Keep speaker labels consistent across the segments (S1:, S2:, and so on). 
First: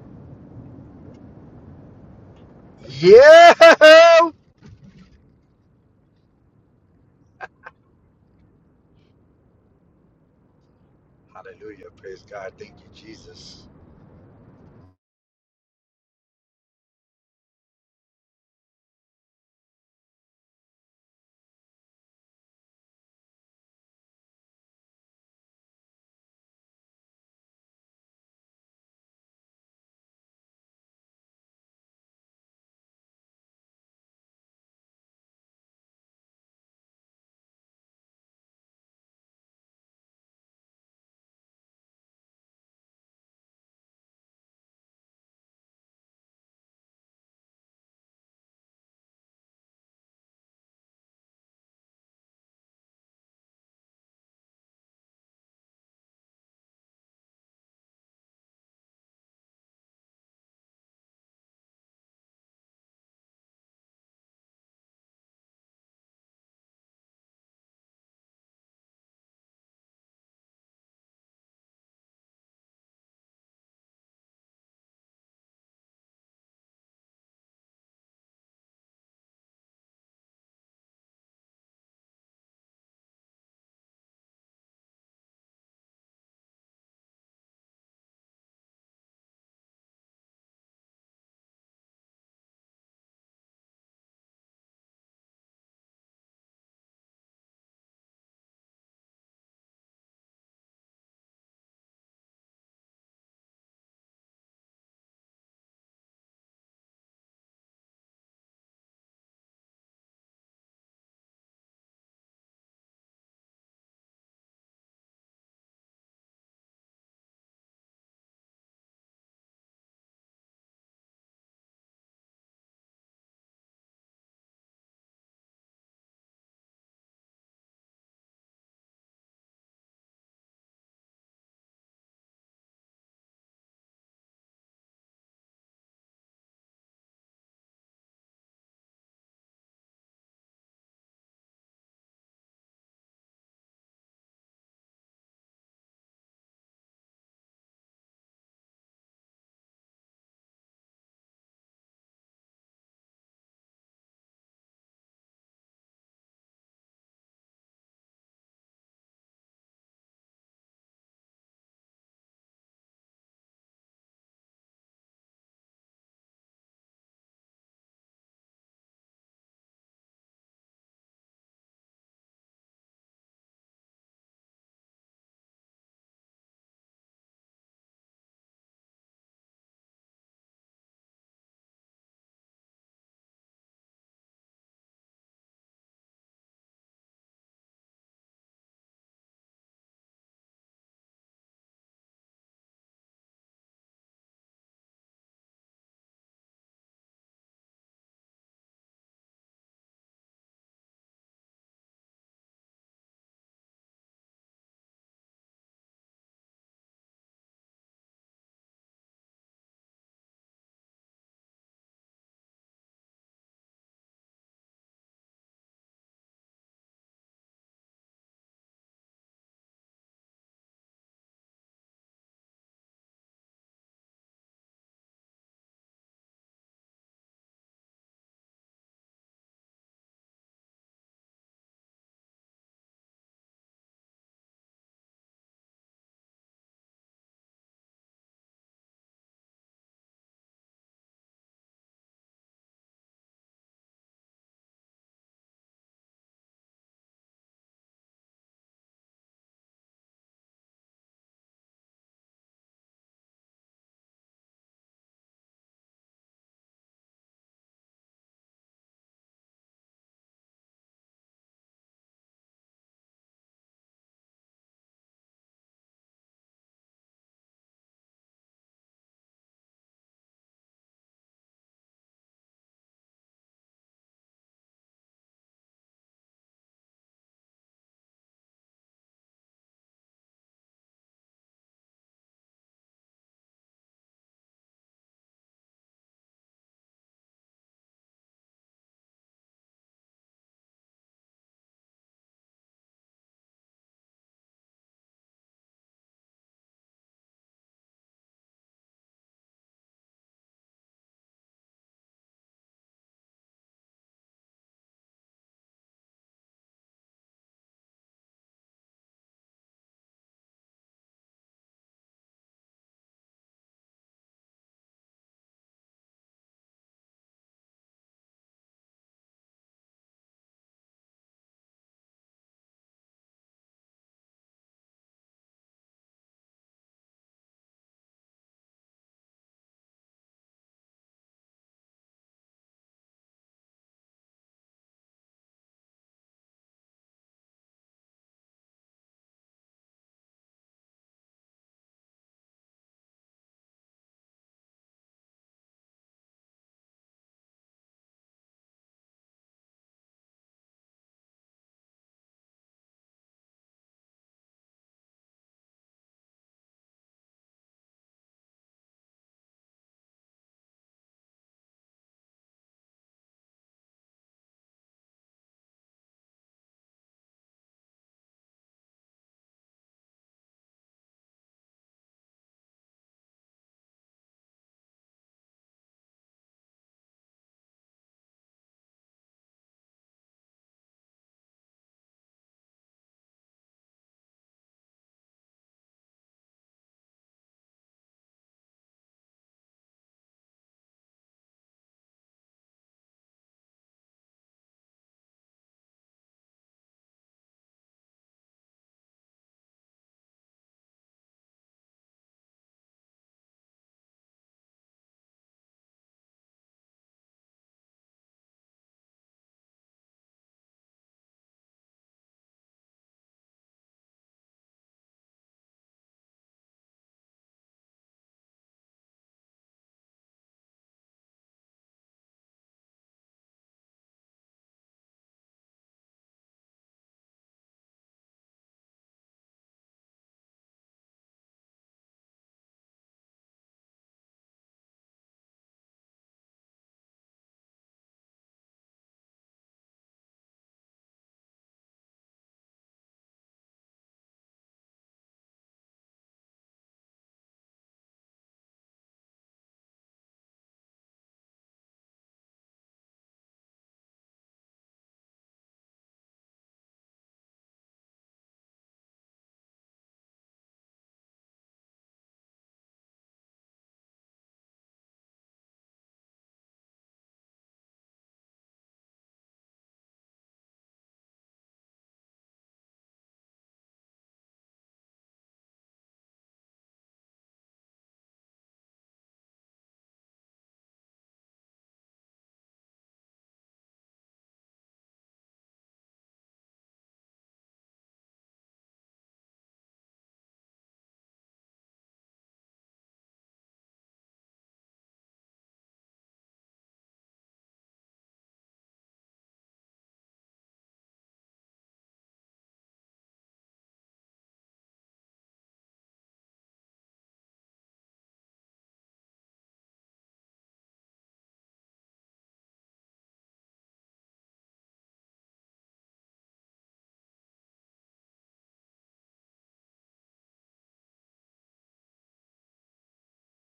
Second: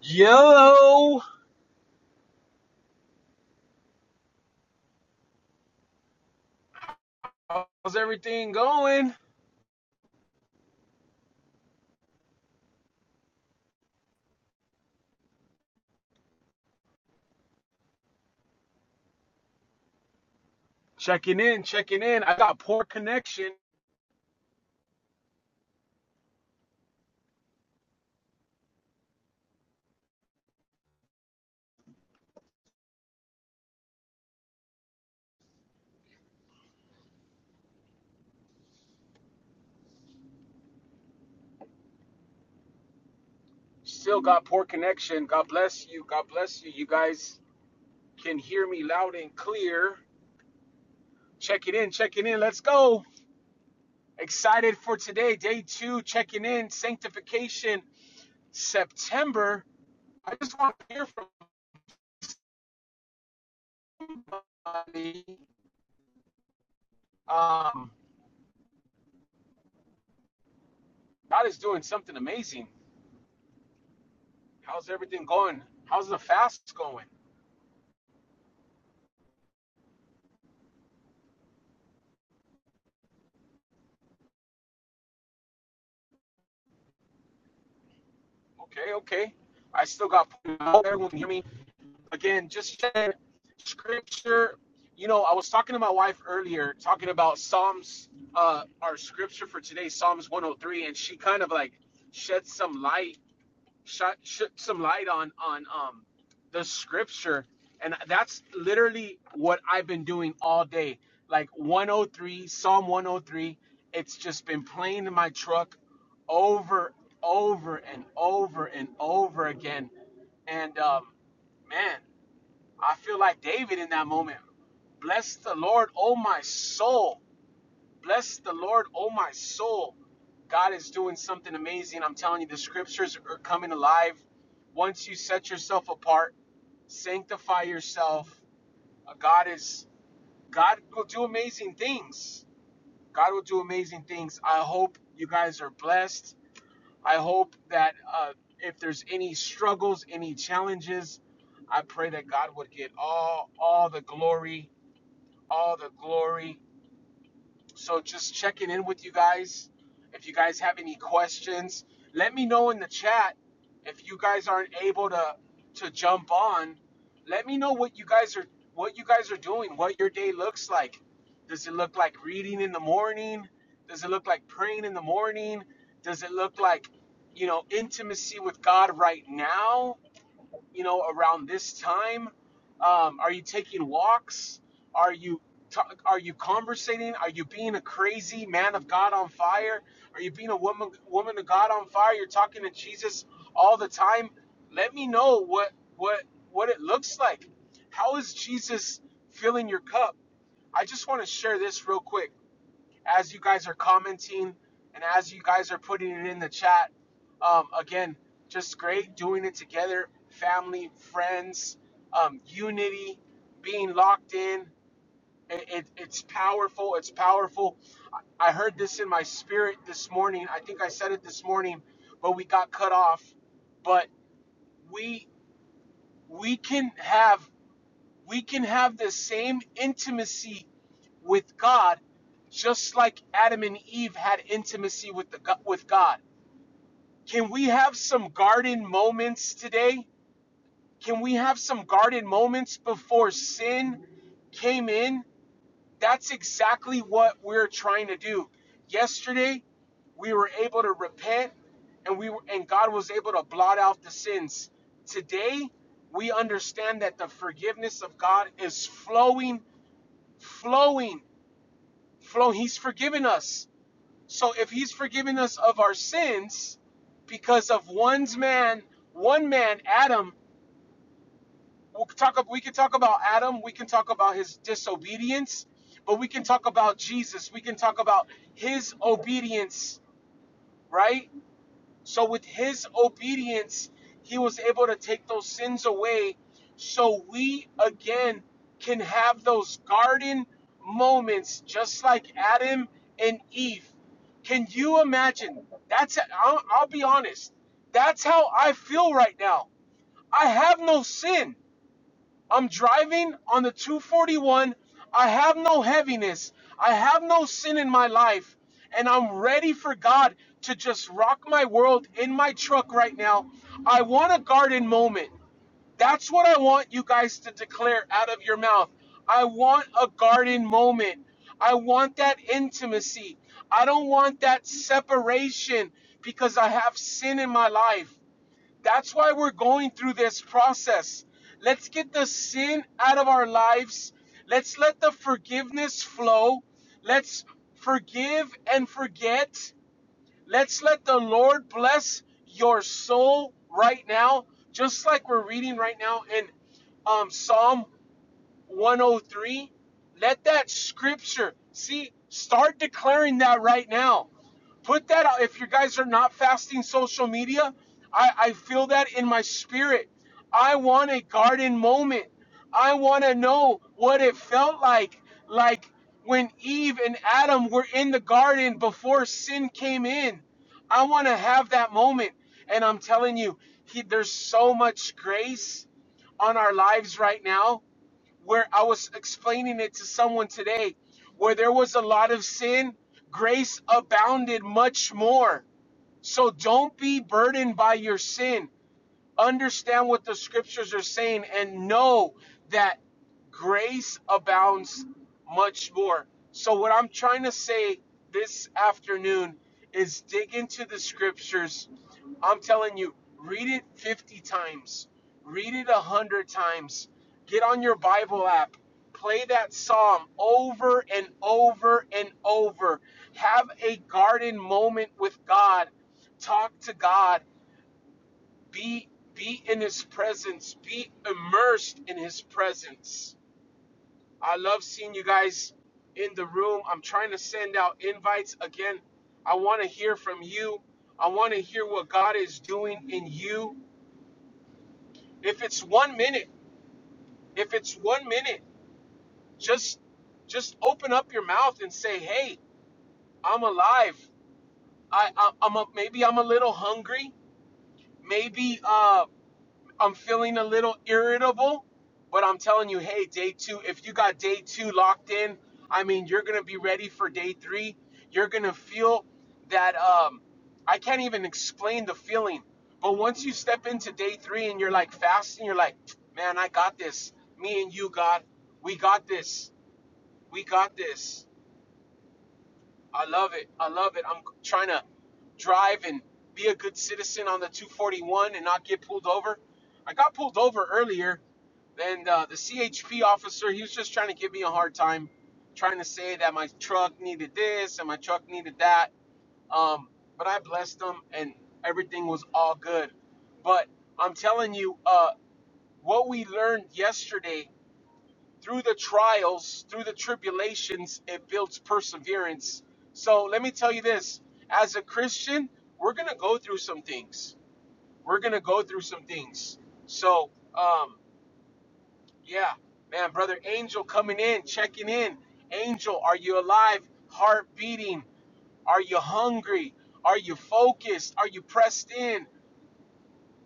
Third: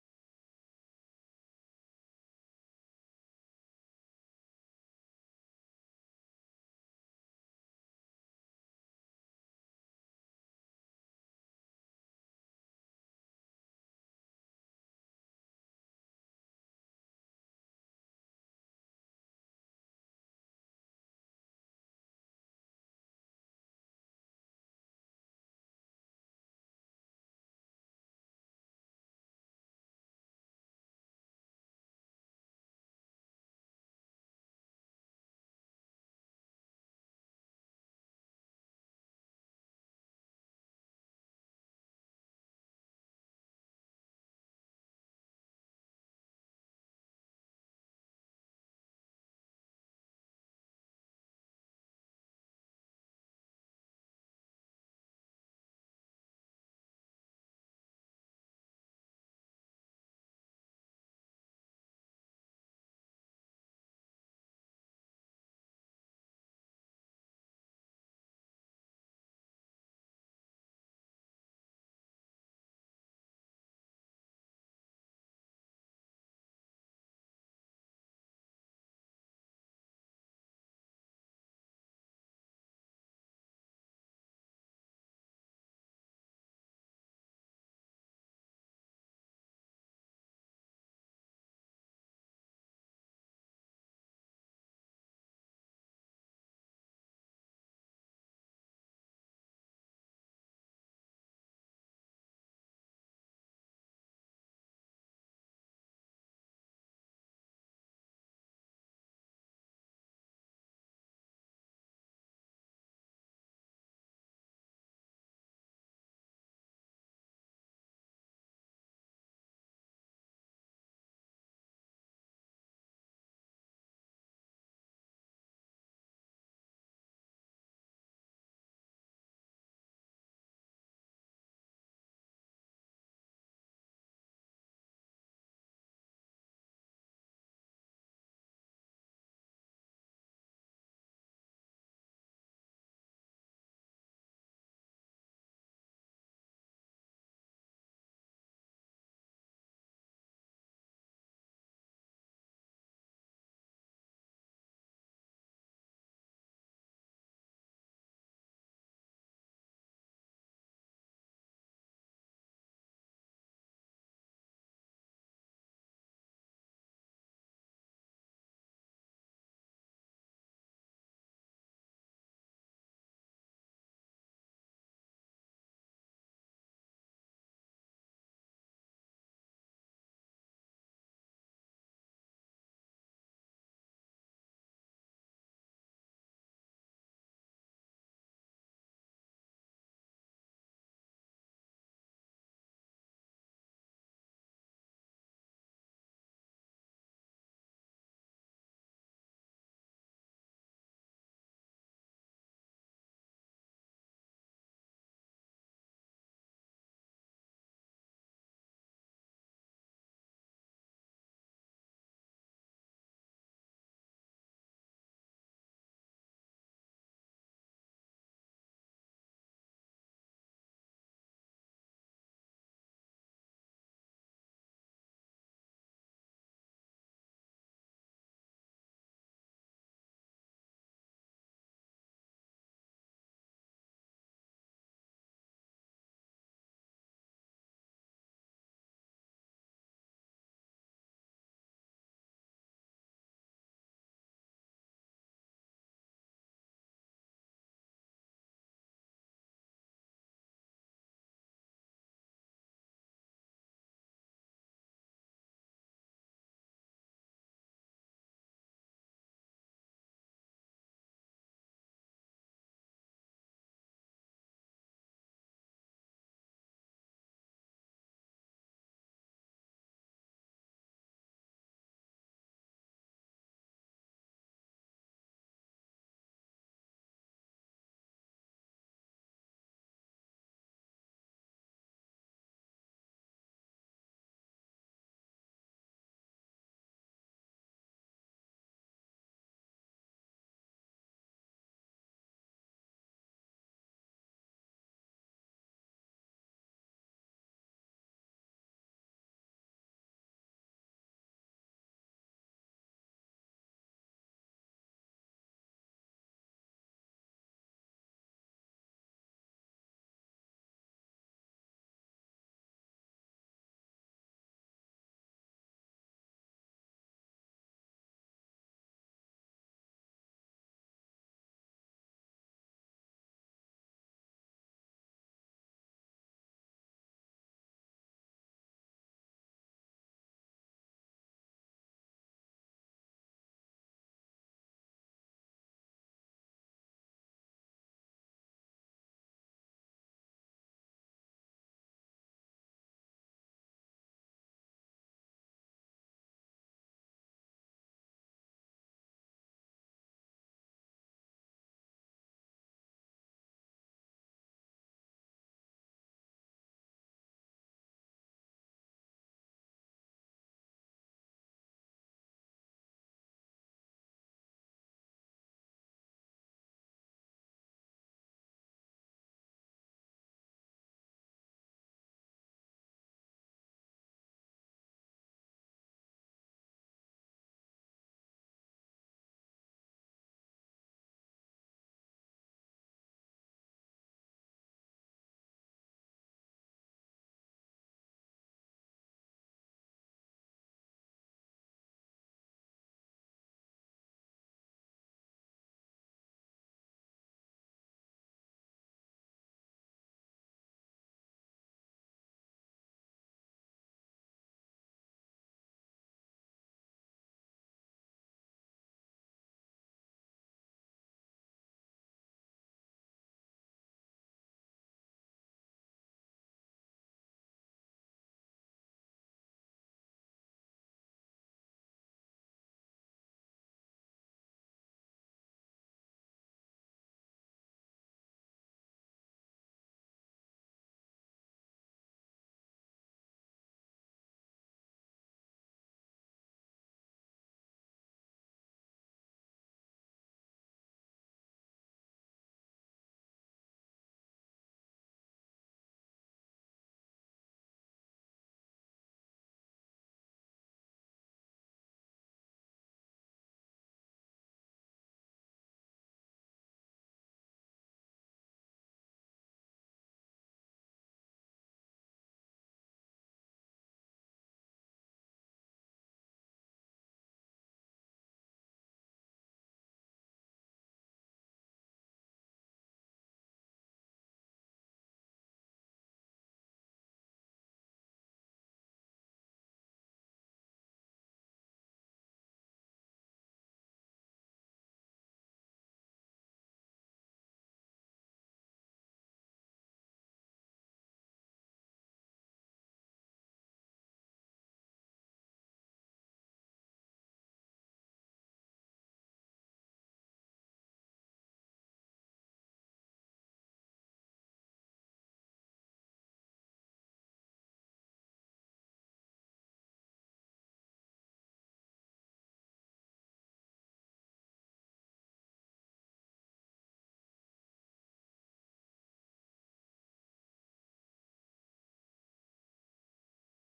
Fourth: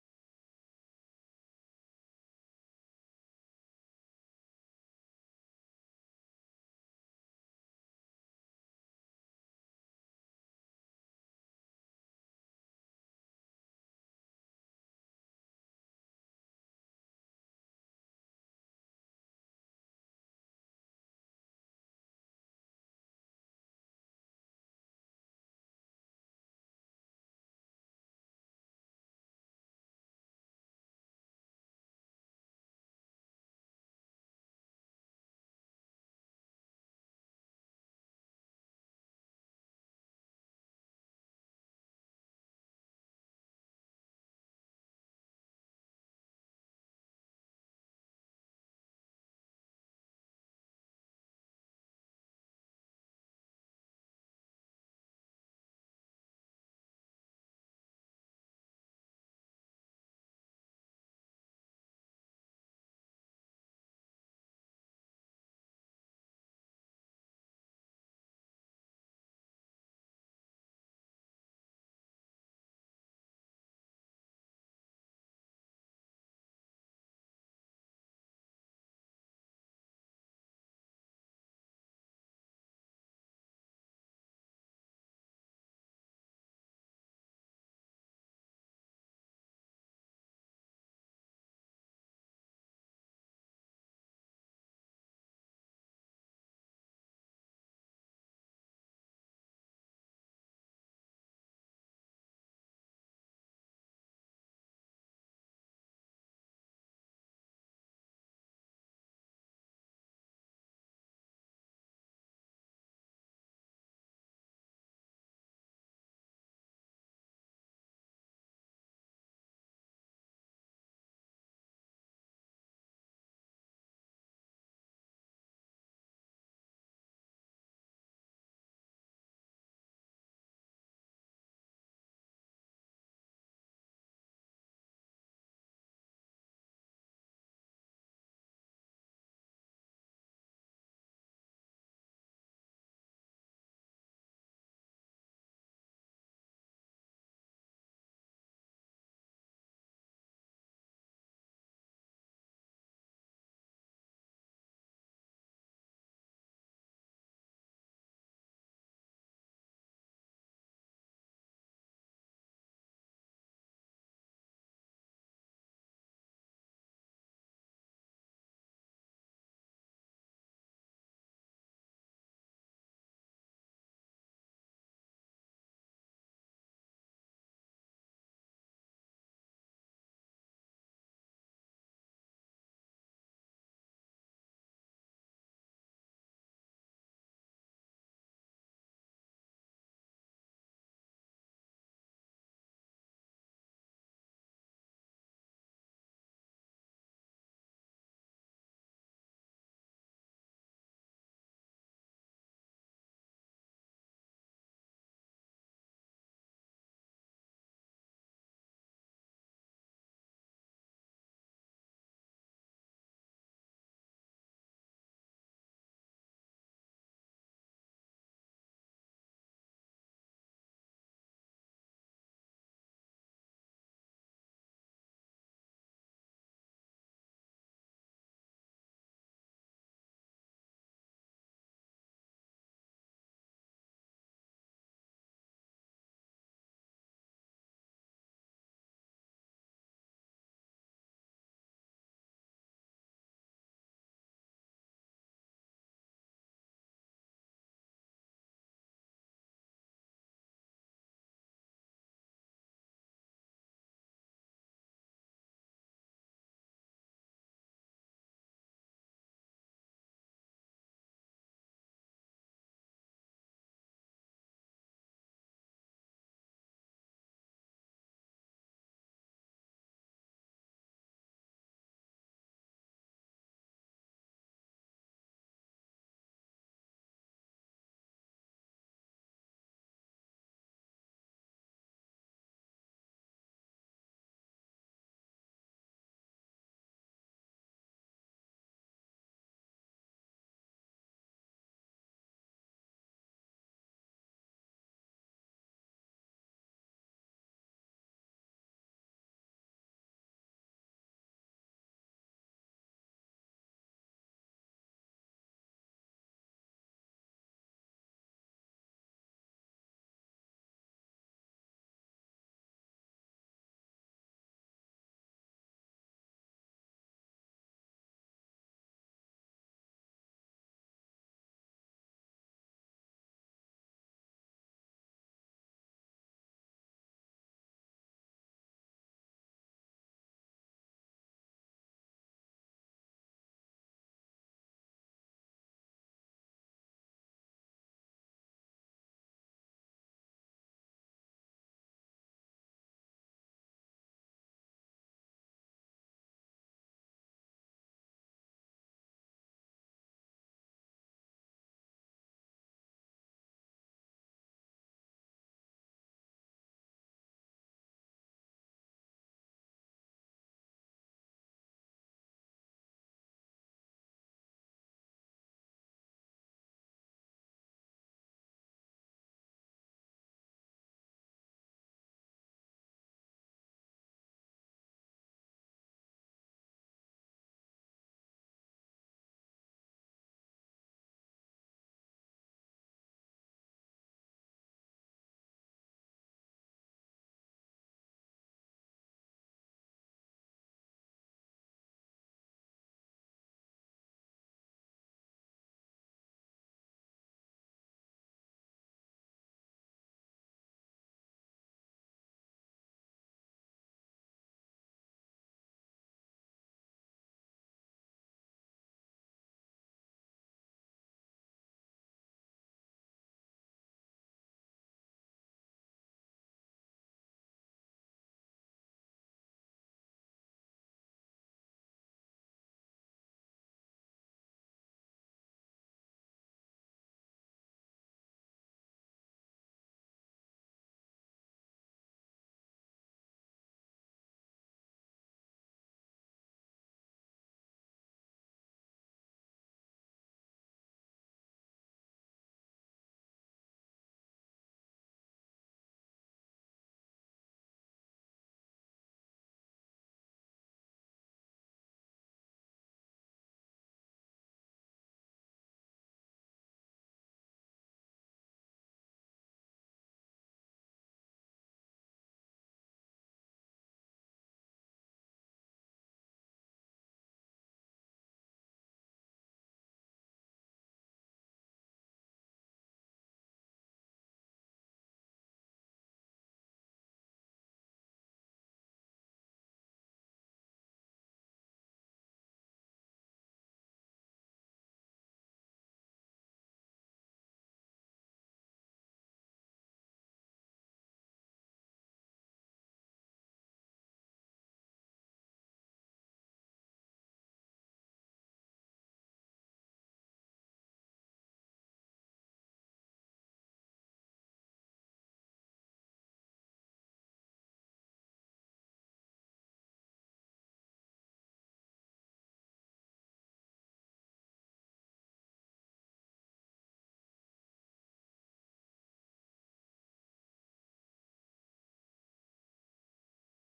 S1: Yo,
S2: Yeah.
S1: how's everything going?
S2: Hallelujah. Praise God. Thank you, Jesus.
S1: Checking in, checking in. I got poor connection. Still got poor connection. God bless you. God bless you. You guys can hear me loud and clear. Checking in, checking in. Let's go. Excited for today, day two. Checking in, sanctification, September. I just want to hear from somebody. Um, God is doing something amazing. How's everything going? How's the fast going? Okay, okay. I still got everyone can hear me. Again, just share scripture. You know, I was talking to my wife earlier, talking about Psalms, uh, our scripture for today, Psalms 103, and she kind of like shed some light shot, shed some light on on um the scripture and that's literally what i've been doing all day like 103 psalm 103 it's just been playing in my truck over over and over and over again and um man i feel like david in that moment bless the lord oh my soul Bless the Lord, oh my soul. God is doing something amazing. I'm telling you, the scriptures are coming alive. Once you set yourself apart, sanctify yourself. Uh, God is God will do amazing things. God will do amazing things. I hope you guys are blessed. I hope that uh, if there's any struggles, any challenges, I pray that God would get all all the glory, all the glory. So just checking in with you guys. If you guys have any questions, let me know in the chat. If you guys aren't able to to jump on, let me know what you guys are what you guys are doing, what your day looks like. Does it look like reading in the morning? Does it look like praying in the morning? Does it look like, you know, intimacy with God right now? you know, around this time? Um, are you taking walks? Are you ta are you conversating? Are you being a crazy man of God on fire? Are you being a woman woman of God on fire? You're talking to Jesus all the time. Let me know what what what it looks like. How is Jesus filling your cup? I just want to share this real quick as you guys are commenting and as you guys are putting it in the chat. Um, again, just great doing it together, family, friends, um, unity, being locked in. It, it, it's powerful. It's powerful. I, I heard this in my spirit this morning. I think I said it this morning, but we got cut off. But we we can have we can have the same intimacy with God just like Adam and Eve had intimacy with the with God. Can we have some garden moments today? Can we have some garden moments before sin came in? That's exactly what we're trying to do. Yesterday, we were able to repent and we were, and God was able to blot out the sins. Today, we understand that the forgiveness of God is flowing flowing, flowing. He's forgiven us. So if he's forgiven us of our sins because of one's man, one man, Adam, we'll talk, we can talk about Adam, we can talk about his disobedience, but we can talk about Jesus. We can talk about his obedience, right? So with his obedience, he was able to take those sins away so we again can have those garden moments just like Adam and Eve. Can you imagine? That's I'll, I'll be honest. That's how I feel right now. I have no sin. I'm driving on the 241. I have no heaviness. I have no sin in my life. And I'm ready for God to just rock my world in my truck right now. I want a garden moment. That's what I want you guys to declare out of your mouth. I want a garden moment. I want that intimacy. I don't want that separation because I have sin in my life. That's why we're going through this process. Let's get the sin out of our lives. Let's let the forgiveness flow. Let's forgive and forget. Let's let the Lord bless your soul right now, just like we're reading right now in um, Psalm 103. Let that scripture, see, start declaring that right now. Put that out. If you guys are not fasting social media, I, I feel that in my spirit. I want a garden moment. I want to know what it felt like, like when Eve and Adam were in the garden before sin came in. I want to have that moment. And I'm telling you, he, there's so much grace on our lives right now where I was explaining it to someone today, where there was a lot of sin, grace abounded much more. So don't be burdened by your sin understand what the scriptures are saying and know that grace abounds much more. So, what I'm trying to say this afternoon is dig into the scriptures. I'm telling you, read it 50 times, read it 100 times, get on your Bible app. Play that psalm over and over and over. Have a garden moment with God. Talk to God be be in his presence. Be immersed in his presence. I love seeing you guys in the room. I'm trying to send out invites again. I want to hear from you. I want to hear what God is doing in you. If it's 1 minute, if it's 1 minute, just just open up your mouth and say, "Hey, I'm alive. I, I I'm a, maybe I'm a little hungry. Maybe uh I'm feeling a little irritable, but I'm telling you, hey, day two, if you got day two locked in, I mean, you're going to be ready for day three. You're going to feel that, um, I can't even explain the feeling. But once you step into day three and you're like fasting, you're like, man, I got this. Me and you, God, we got this. We got this. I love it. I love it. I'm trying to drive and be a good citizen on the 241 and not get pulled over. I got pulled over earlier then uh, the CHP officer, he was just trying to give me a hard time, trying to say that my truck needed this and my truck needed that. Um, but I blessed him, and everything was all good. But I'm telling you, uh, what we learned yesterday through the trials, through the tribulations, it builds perseverance. So let me tell you this as a Christian, we're going to go through some things. We're going to go through some things. So, um, yeah, man, brother Angel coming in, checking in. Angel, are you alive? Heart beating. Are you hungry? Are you focused? Are you pressed in?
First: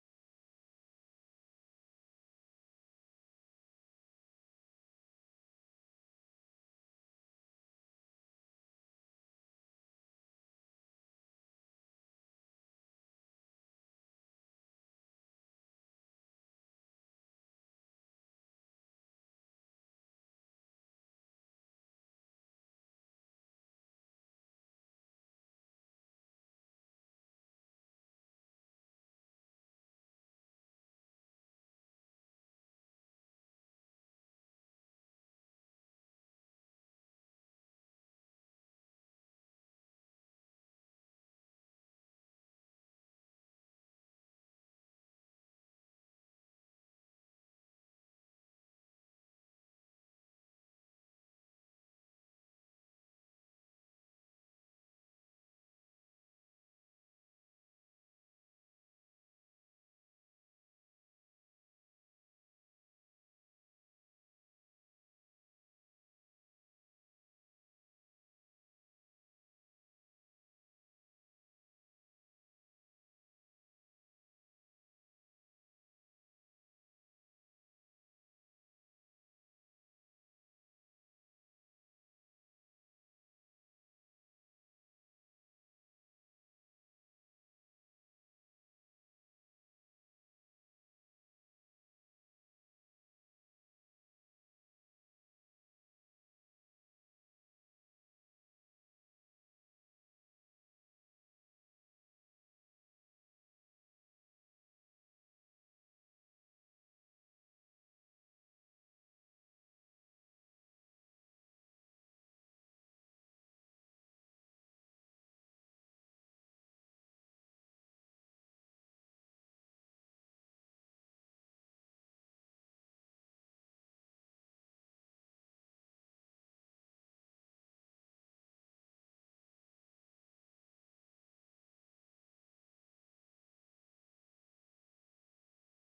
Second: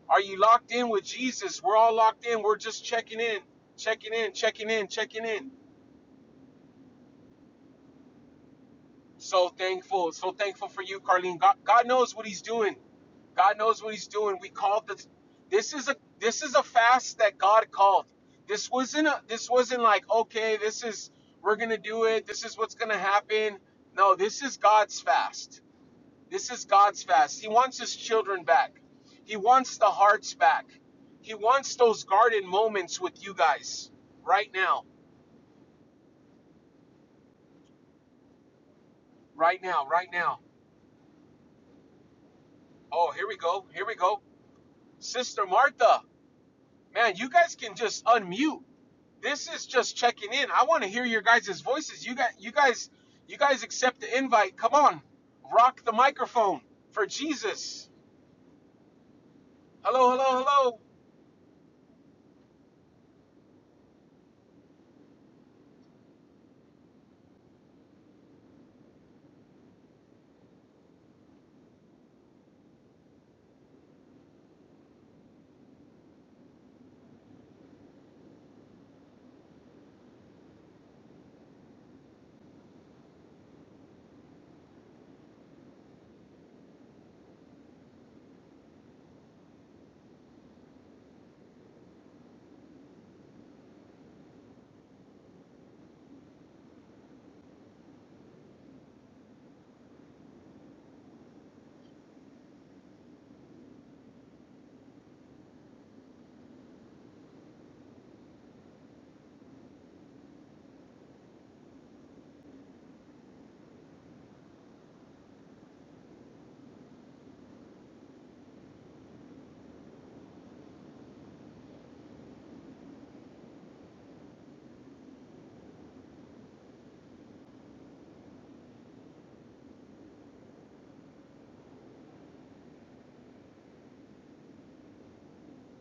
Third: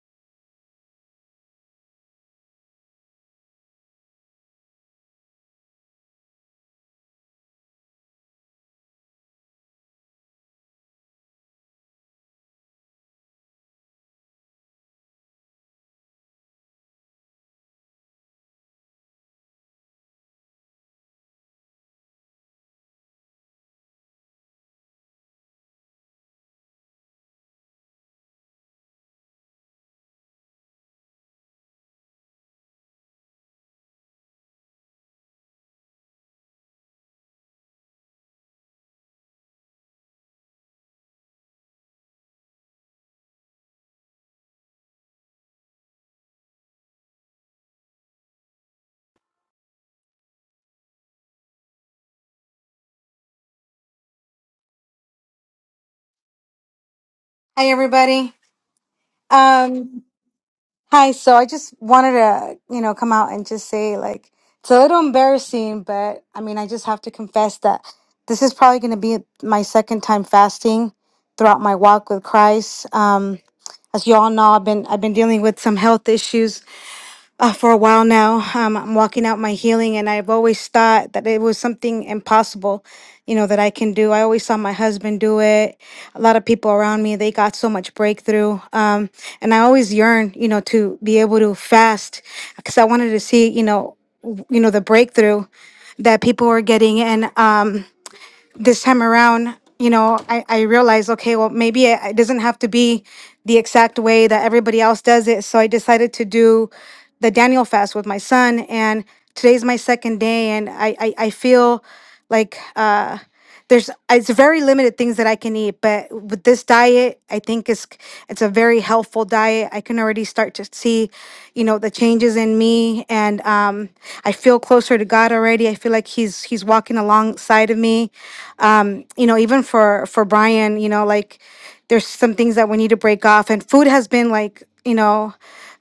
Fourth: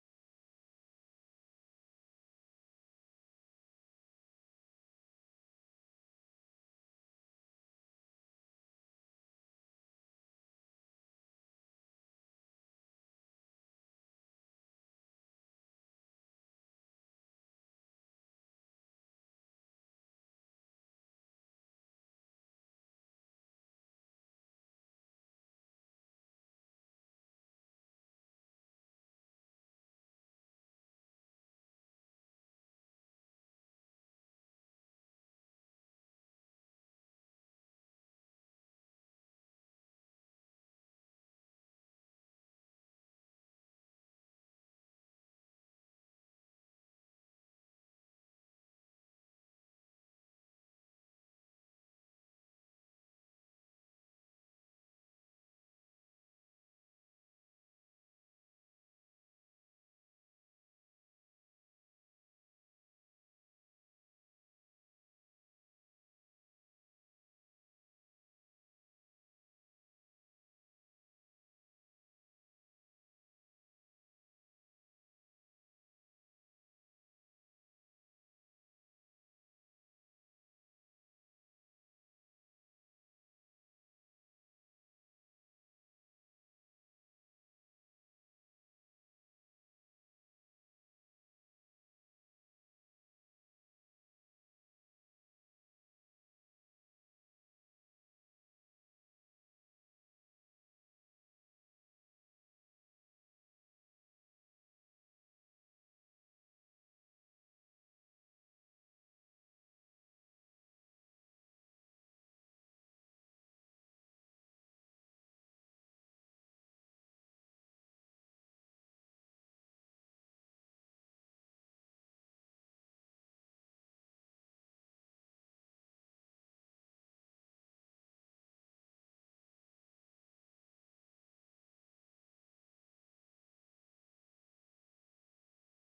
S1: Are you locked in with Jesus? We're all locked in. We're just checking in, checking in, checking in, checking in. So thankful, so thankful for you, Carlene. God, God knows what He's doing. God knows what He's doing. We called the. This is a this is a fast that God called. This wasn't a, this wasn't like okay, this is we're gonna do it. This is what's gonna happen. No, this is God's fast. This is God's fast. He wants His children back. He wants the hearts back. He wants those garden moments with you guys right now, right now, right now. Oh, here we go. Here we go. Sister Martha. man, you guys can just unmute. This is just checking in. I want to hear your guys' voices. You got you guys you guys accept the invite. Come on. Rock the microphone for
S3: Hi,
S1: Jesus.
S3: everybody. Um,
S1: Hello, hello, hello.
S3: hi. So I just wanted to, you know, come out and just say, like, it's a little embarrassing, but I mean, I just have to confess that this is probably going to be my second time fasting throughout my walk with Christ. Um, as you all know, I've been I've been dealing with some health issues uh, for a while now. Um, I'm walking out my healing, and I've always thought that it was something impossible, you know, that I can do. I always saw my husband do it. A lot of people around me, they got so much breakthrough. Um, and I always yearned, you know, to be able to fast because I wanted to see, you know, w- you know, the breakthrough that people were getting. And um, this time around, you know, I, I realized, okay, well, maybe it, it doesn't have to be the exact way that everybody else does it. So I decided to do the Daniel fast with my son. And today's my second day. And I, I, I feel like uh, there's, it's very limited things that I can eat. But with this diet, I think it's, it's a very helpful diet. I can already start to see, you know, the changes in me. And um, I feel closer to God already. I feel like he's, he's walking alongside of me um, you know, even for for Brian, you know, like there's some things that we need to break off, and food has been like, you know,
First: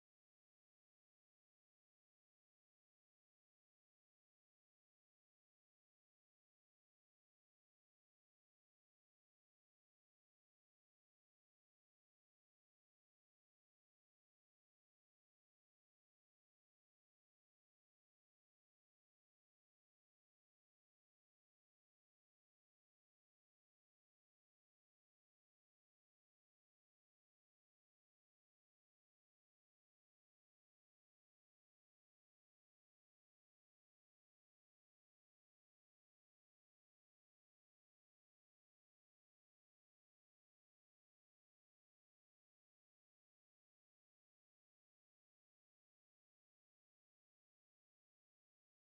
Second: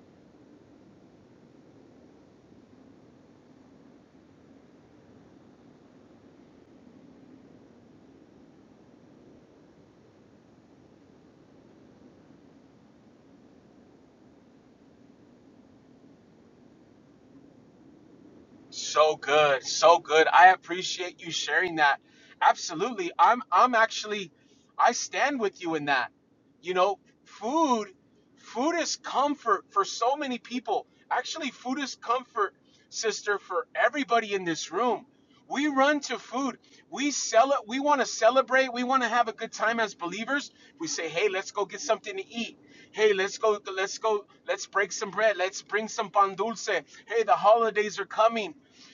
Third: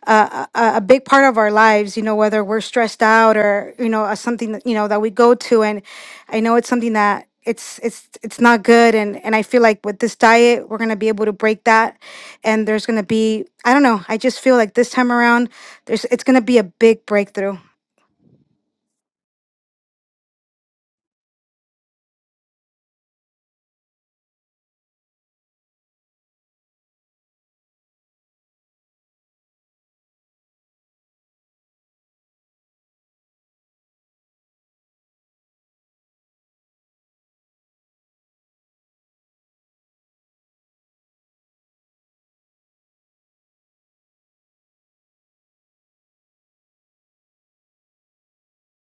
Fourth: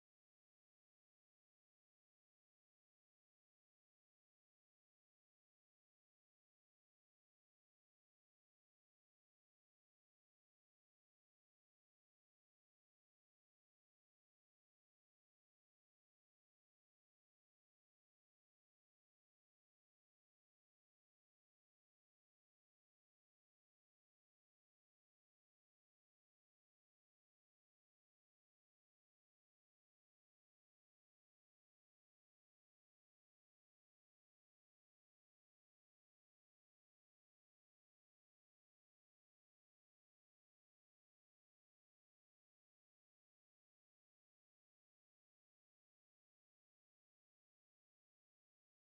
S3: a, a a big part of our lives. You know, whether we're stressed out or you know, uh, something that you know that we go to, and I know it's something that it's it's it's not good, and and I feel like with this diet, we're gonna be able to break that, and there's gonna be I don't know, I just feel like this time around, there's it's gonna be a big breakthrough.
S1: So good, so good. I appreciate you sharing that. Absolutely. I'm I'm actually I stand with you in that. You know, food food is comfort for so many people. Actually, food is comfort, sister, for everybody in this room. We run to food. We sell it. We want to celebrate. We want to have a good time as believers. We say, "Hey, let's go get something to eat. Hey, let's go let's go let's break some bread. Let's bring some pan dulce. Hey, the holidays are coming."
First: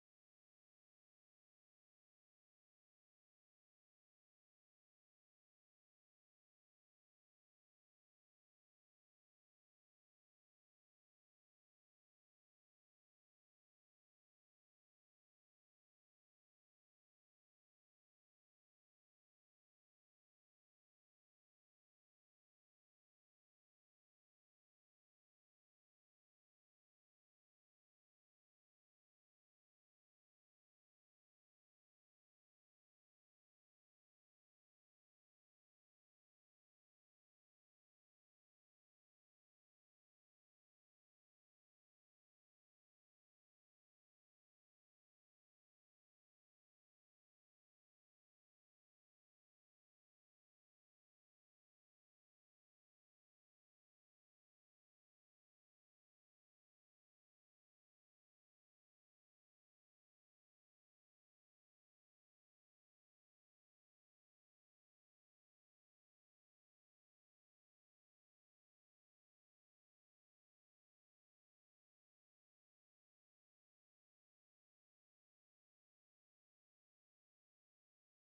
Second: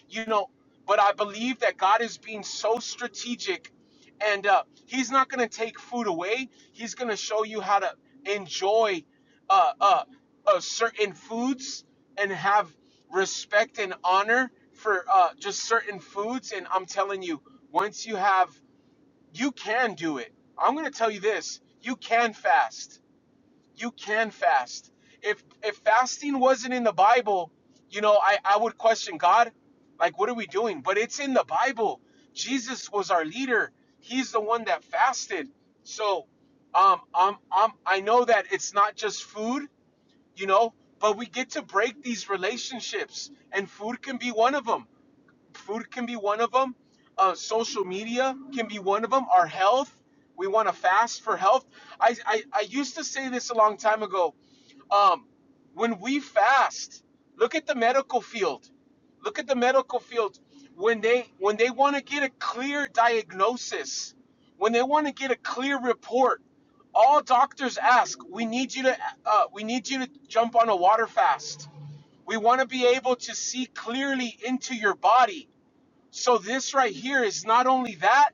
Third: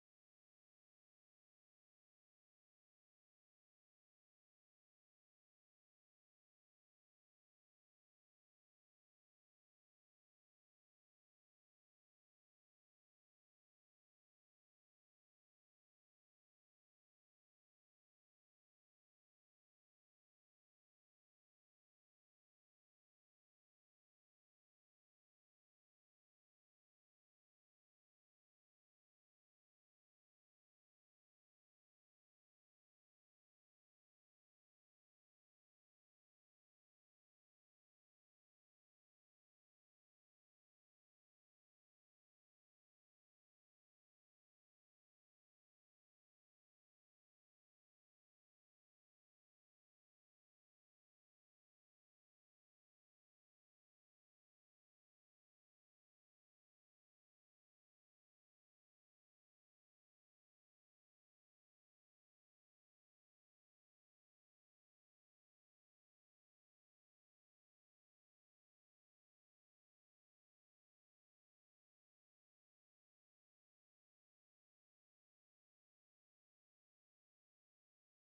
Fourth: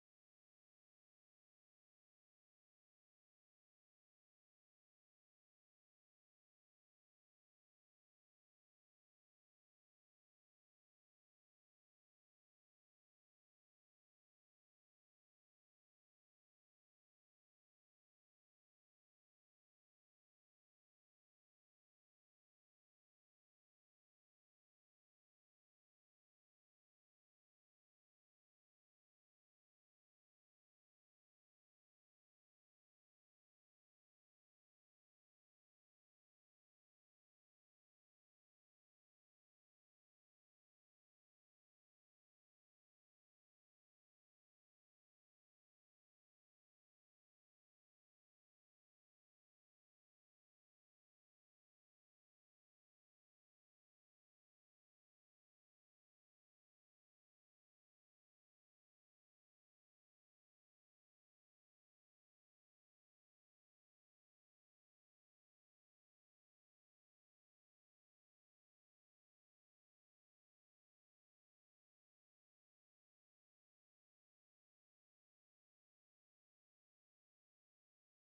S1: you know but i believe that god is being so strategic and uh, he's not going to take food away he's going to show you how to enjoy uh, uh, uh, certain foods and have respect and honor for uh, just certain foods and i'm telling you once you have you can do it i'm going to tell you this you can fast you can fast. If if fasting wasn't in the Bible, you know, I, I would question God, like what are we doing? But it's in the Bible. Jesus was our leader. He's the one that fasted. So um um um I know that it's not just food, you know, but we get to break these relationships and food can be one of them food can be one of them. Uh, social media can be one of them. Our health, we want to fast for health. I, I, I used to say this a long time ago. Um, when we fast, look at the medical field. Look at the medical field. When they when they want to get a clear diagnosis, when they want to get a clear report, all doctors ask, we need you to uh, we need you to jump on a water fast. We want to be able to see clearly into your body so this right here is not only that,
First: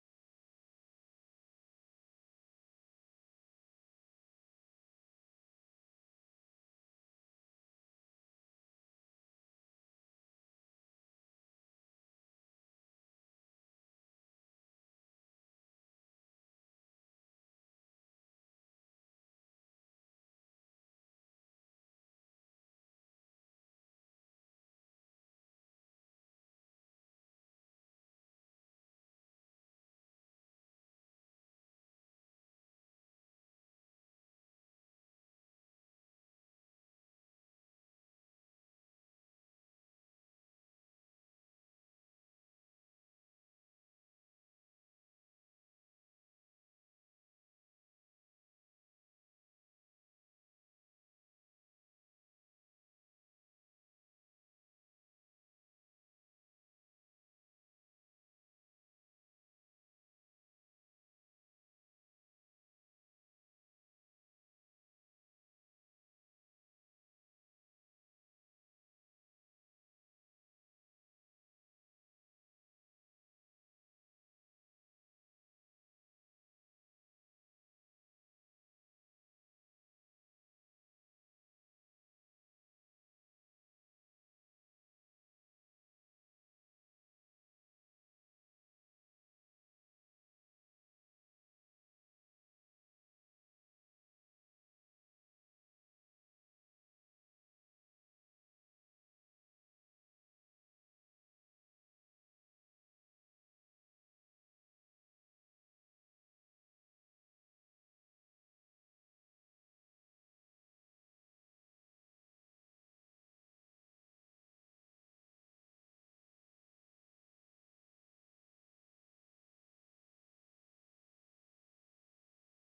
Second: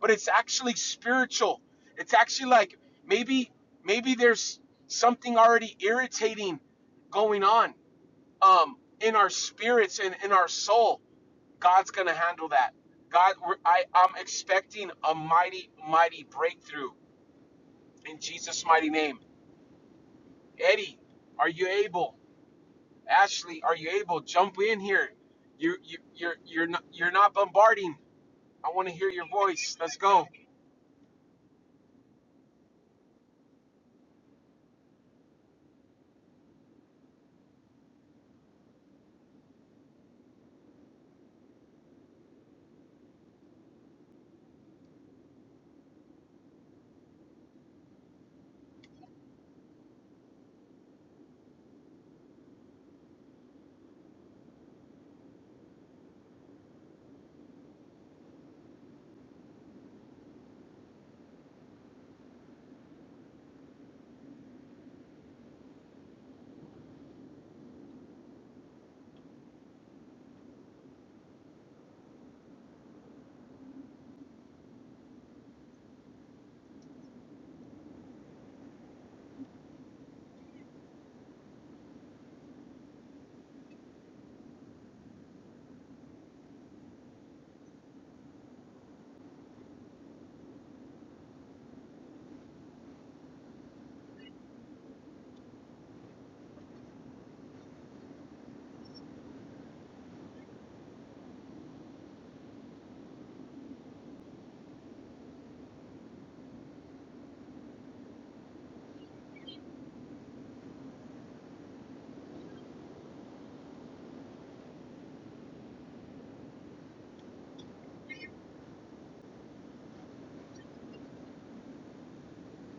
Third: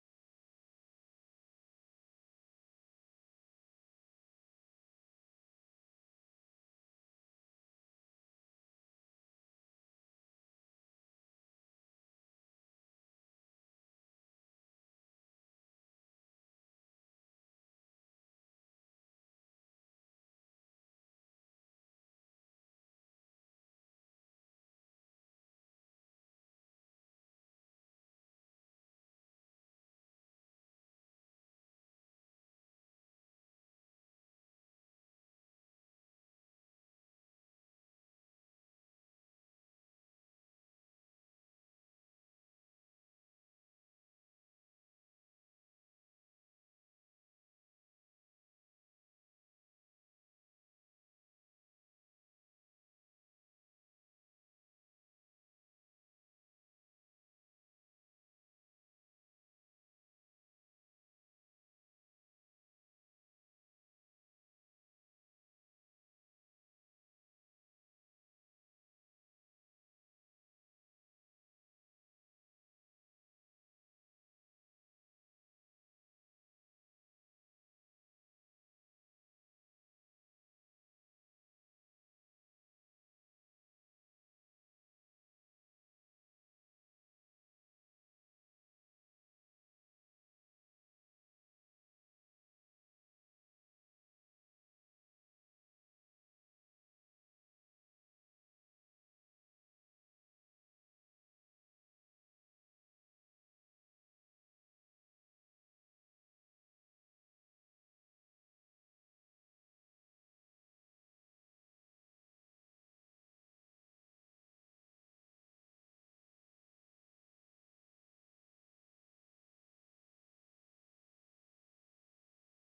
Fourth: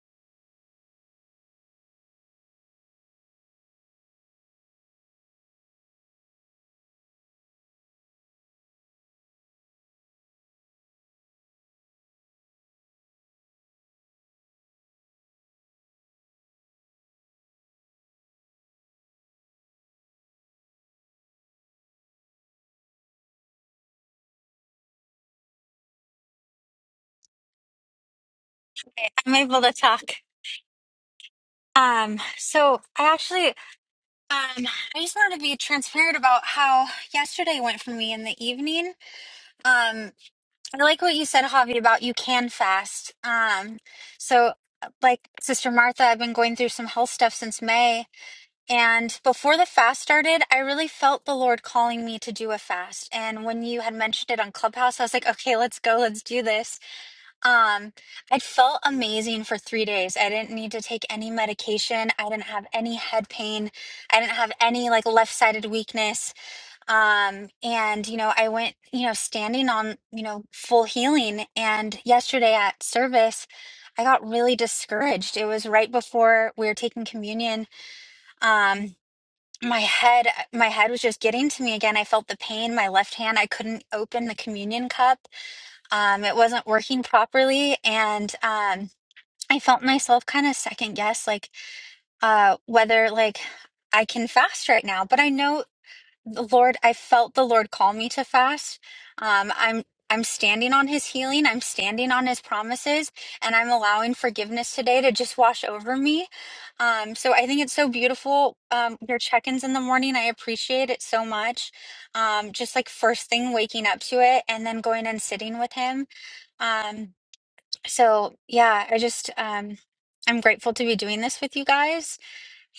S1: but it's actually spiritual. It's actually like maybe maybe there's something already irritating going on um, in our spirits and in our soul. God's gonna handle that. God, we're, I I'm expecting a mighty mighty breakthrough in Jesus' mighty name. Eddie, are you able? Ashley, are you able? Jump in here. You you you're you're not you're not bombarding. I want to hear your
S4: I'm able to
S1: voice. Let's
S4: talk.
S1: go.
S4: Um, so I actually, um, I just wanted to be transparent about how yesterday went for me in the evening. Um, I like what you said, Javi, about you can fast. Um, so like Sister Martha, I've been going through some health stuff since May, and before the fast started, I really felt the Lord calling me to do a fast. And when you had mentioned it on Clubhouse, I was like, okay, let's go, let's do this Um, I felt amazing for three days. I didn't need to take any medication. I didn't have any head pain. I didn't have any like left sided weakness. Um, and you know, I went, you know, standing on, you know, full healing. And yesterday at service, I got really discouraged. It was right before we were taking communion. Um, my head my head was just getting to me again i felt the pain my left hand i couldn't open the communion cup um, it wasn't working properly and um, i felt myself kind of second guess like uh, whether like i can fast right now but i know the lord i felt the lord call me to fast um, i'm i'm standing on his healing i'm standing on his promises and i'm allowing forgiveness today to just wash over me um, so i think it's so beautiful um, your check-ins in the morning i appreciate it so much um, just like first thing waking up to it and then going and sitting with him Um, so yeah, I just um I'm grateful to be doing this with you guys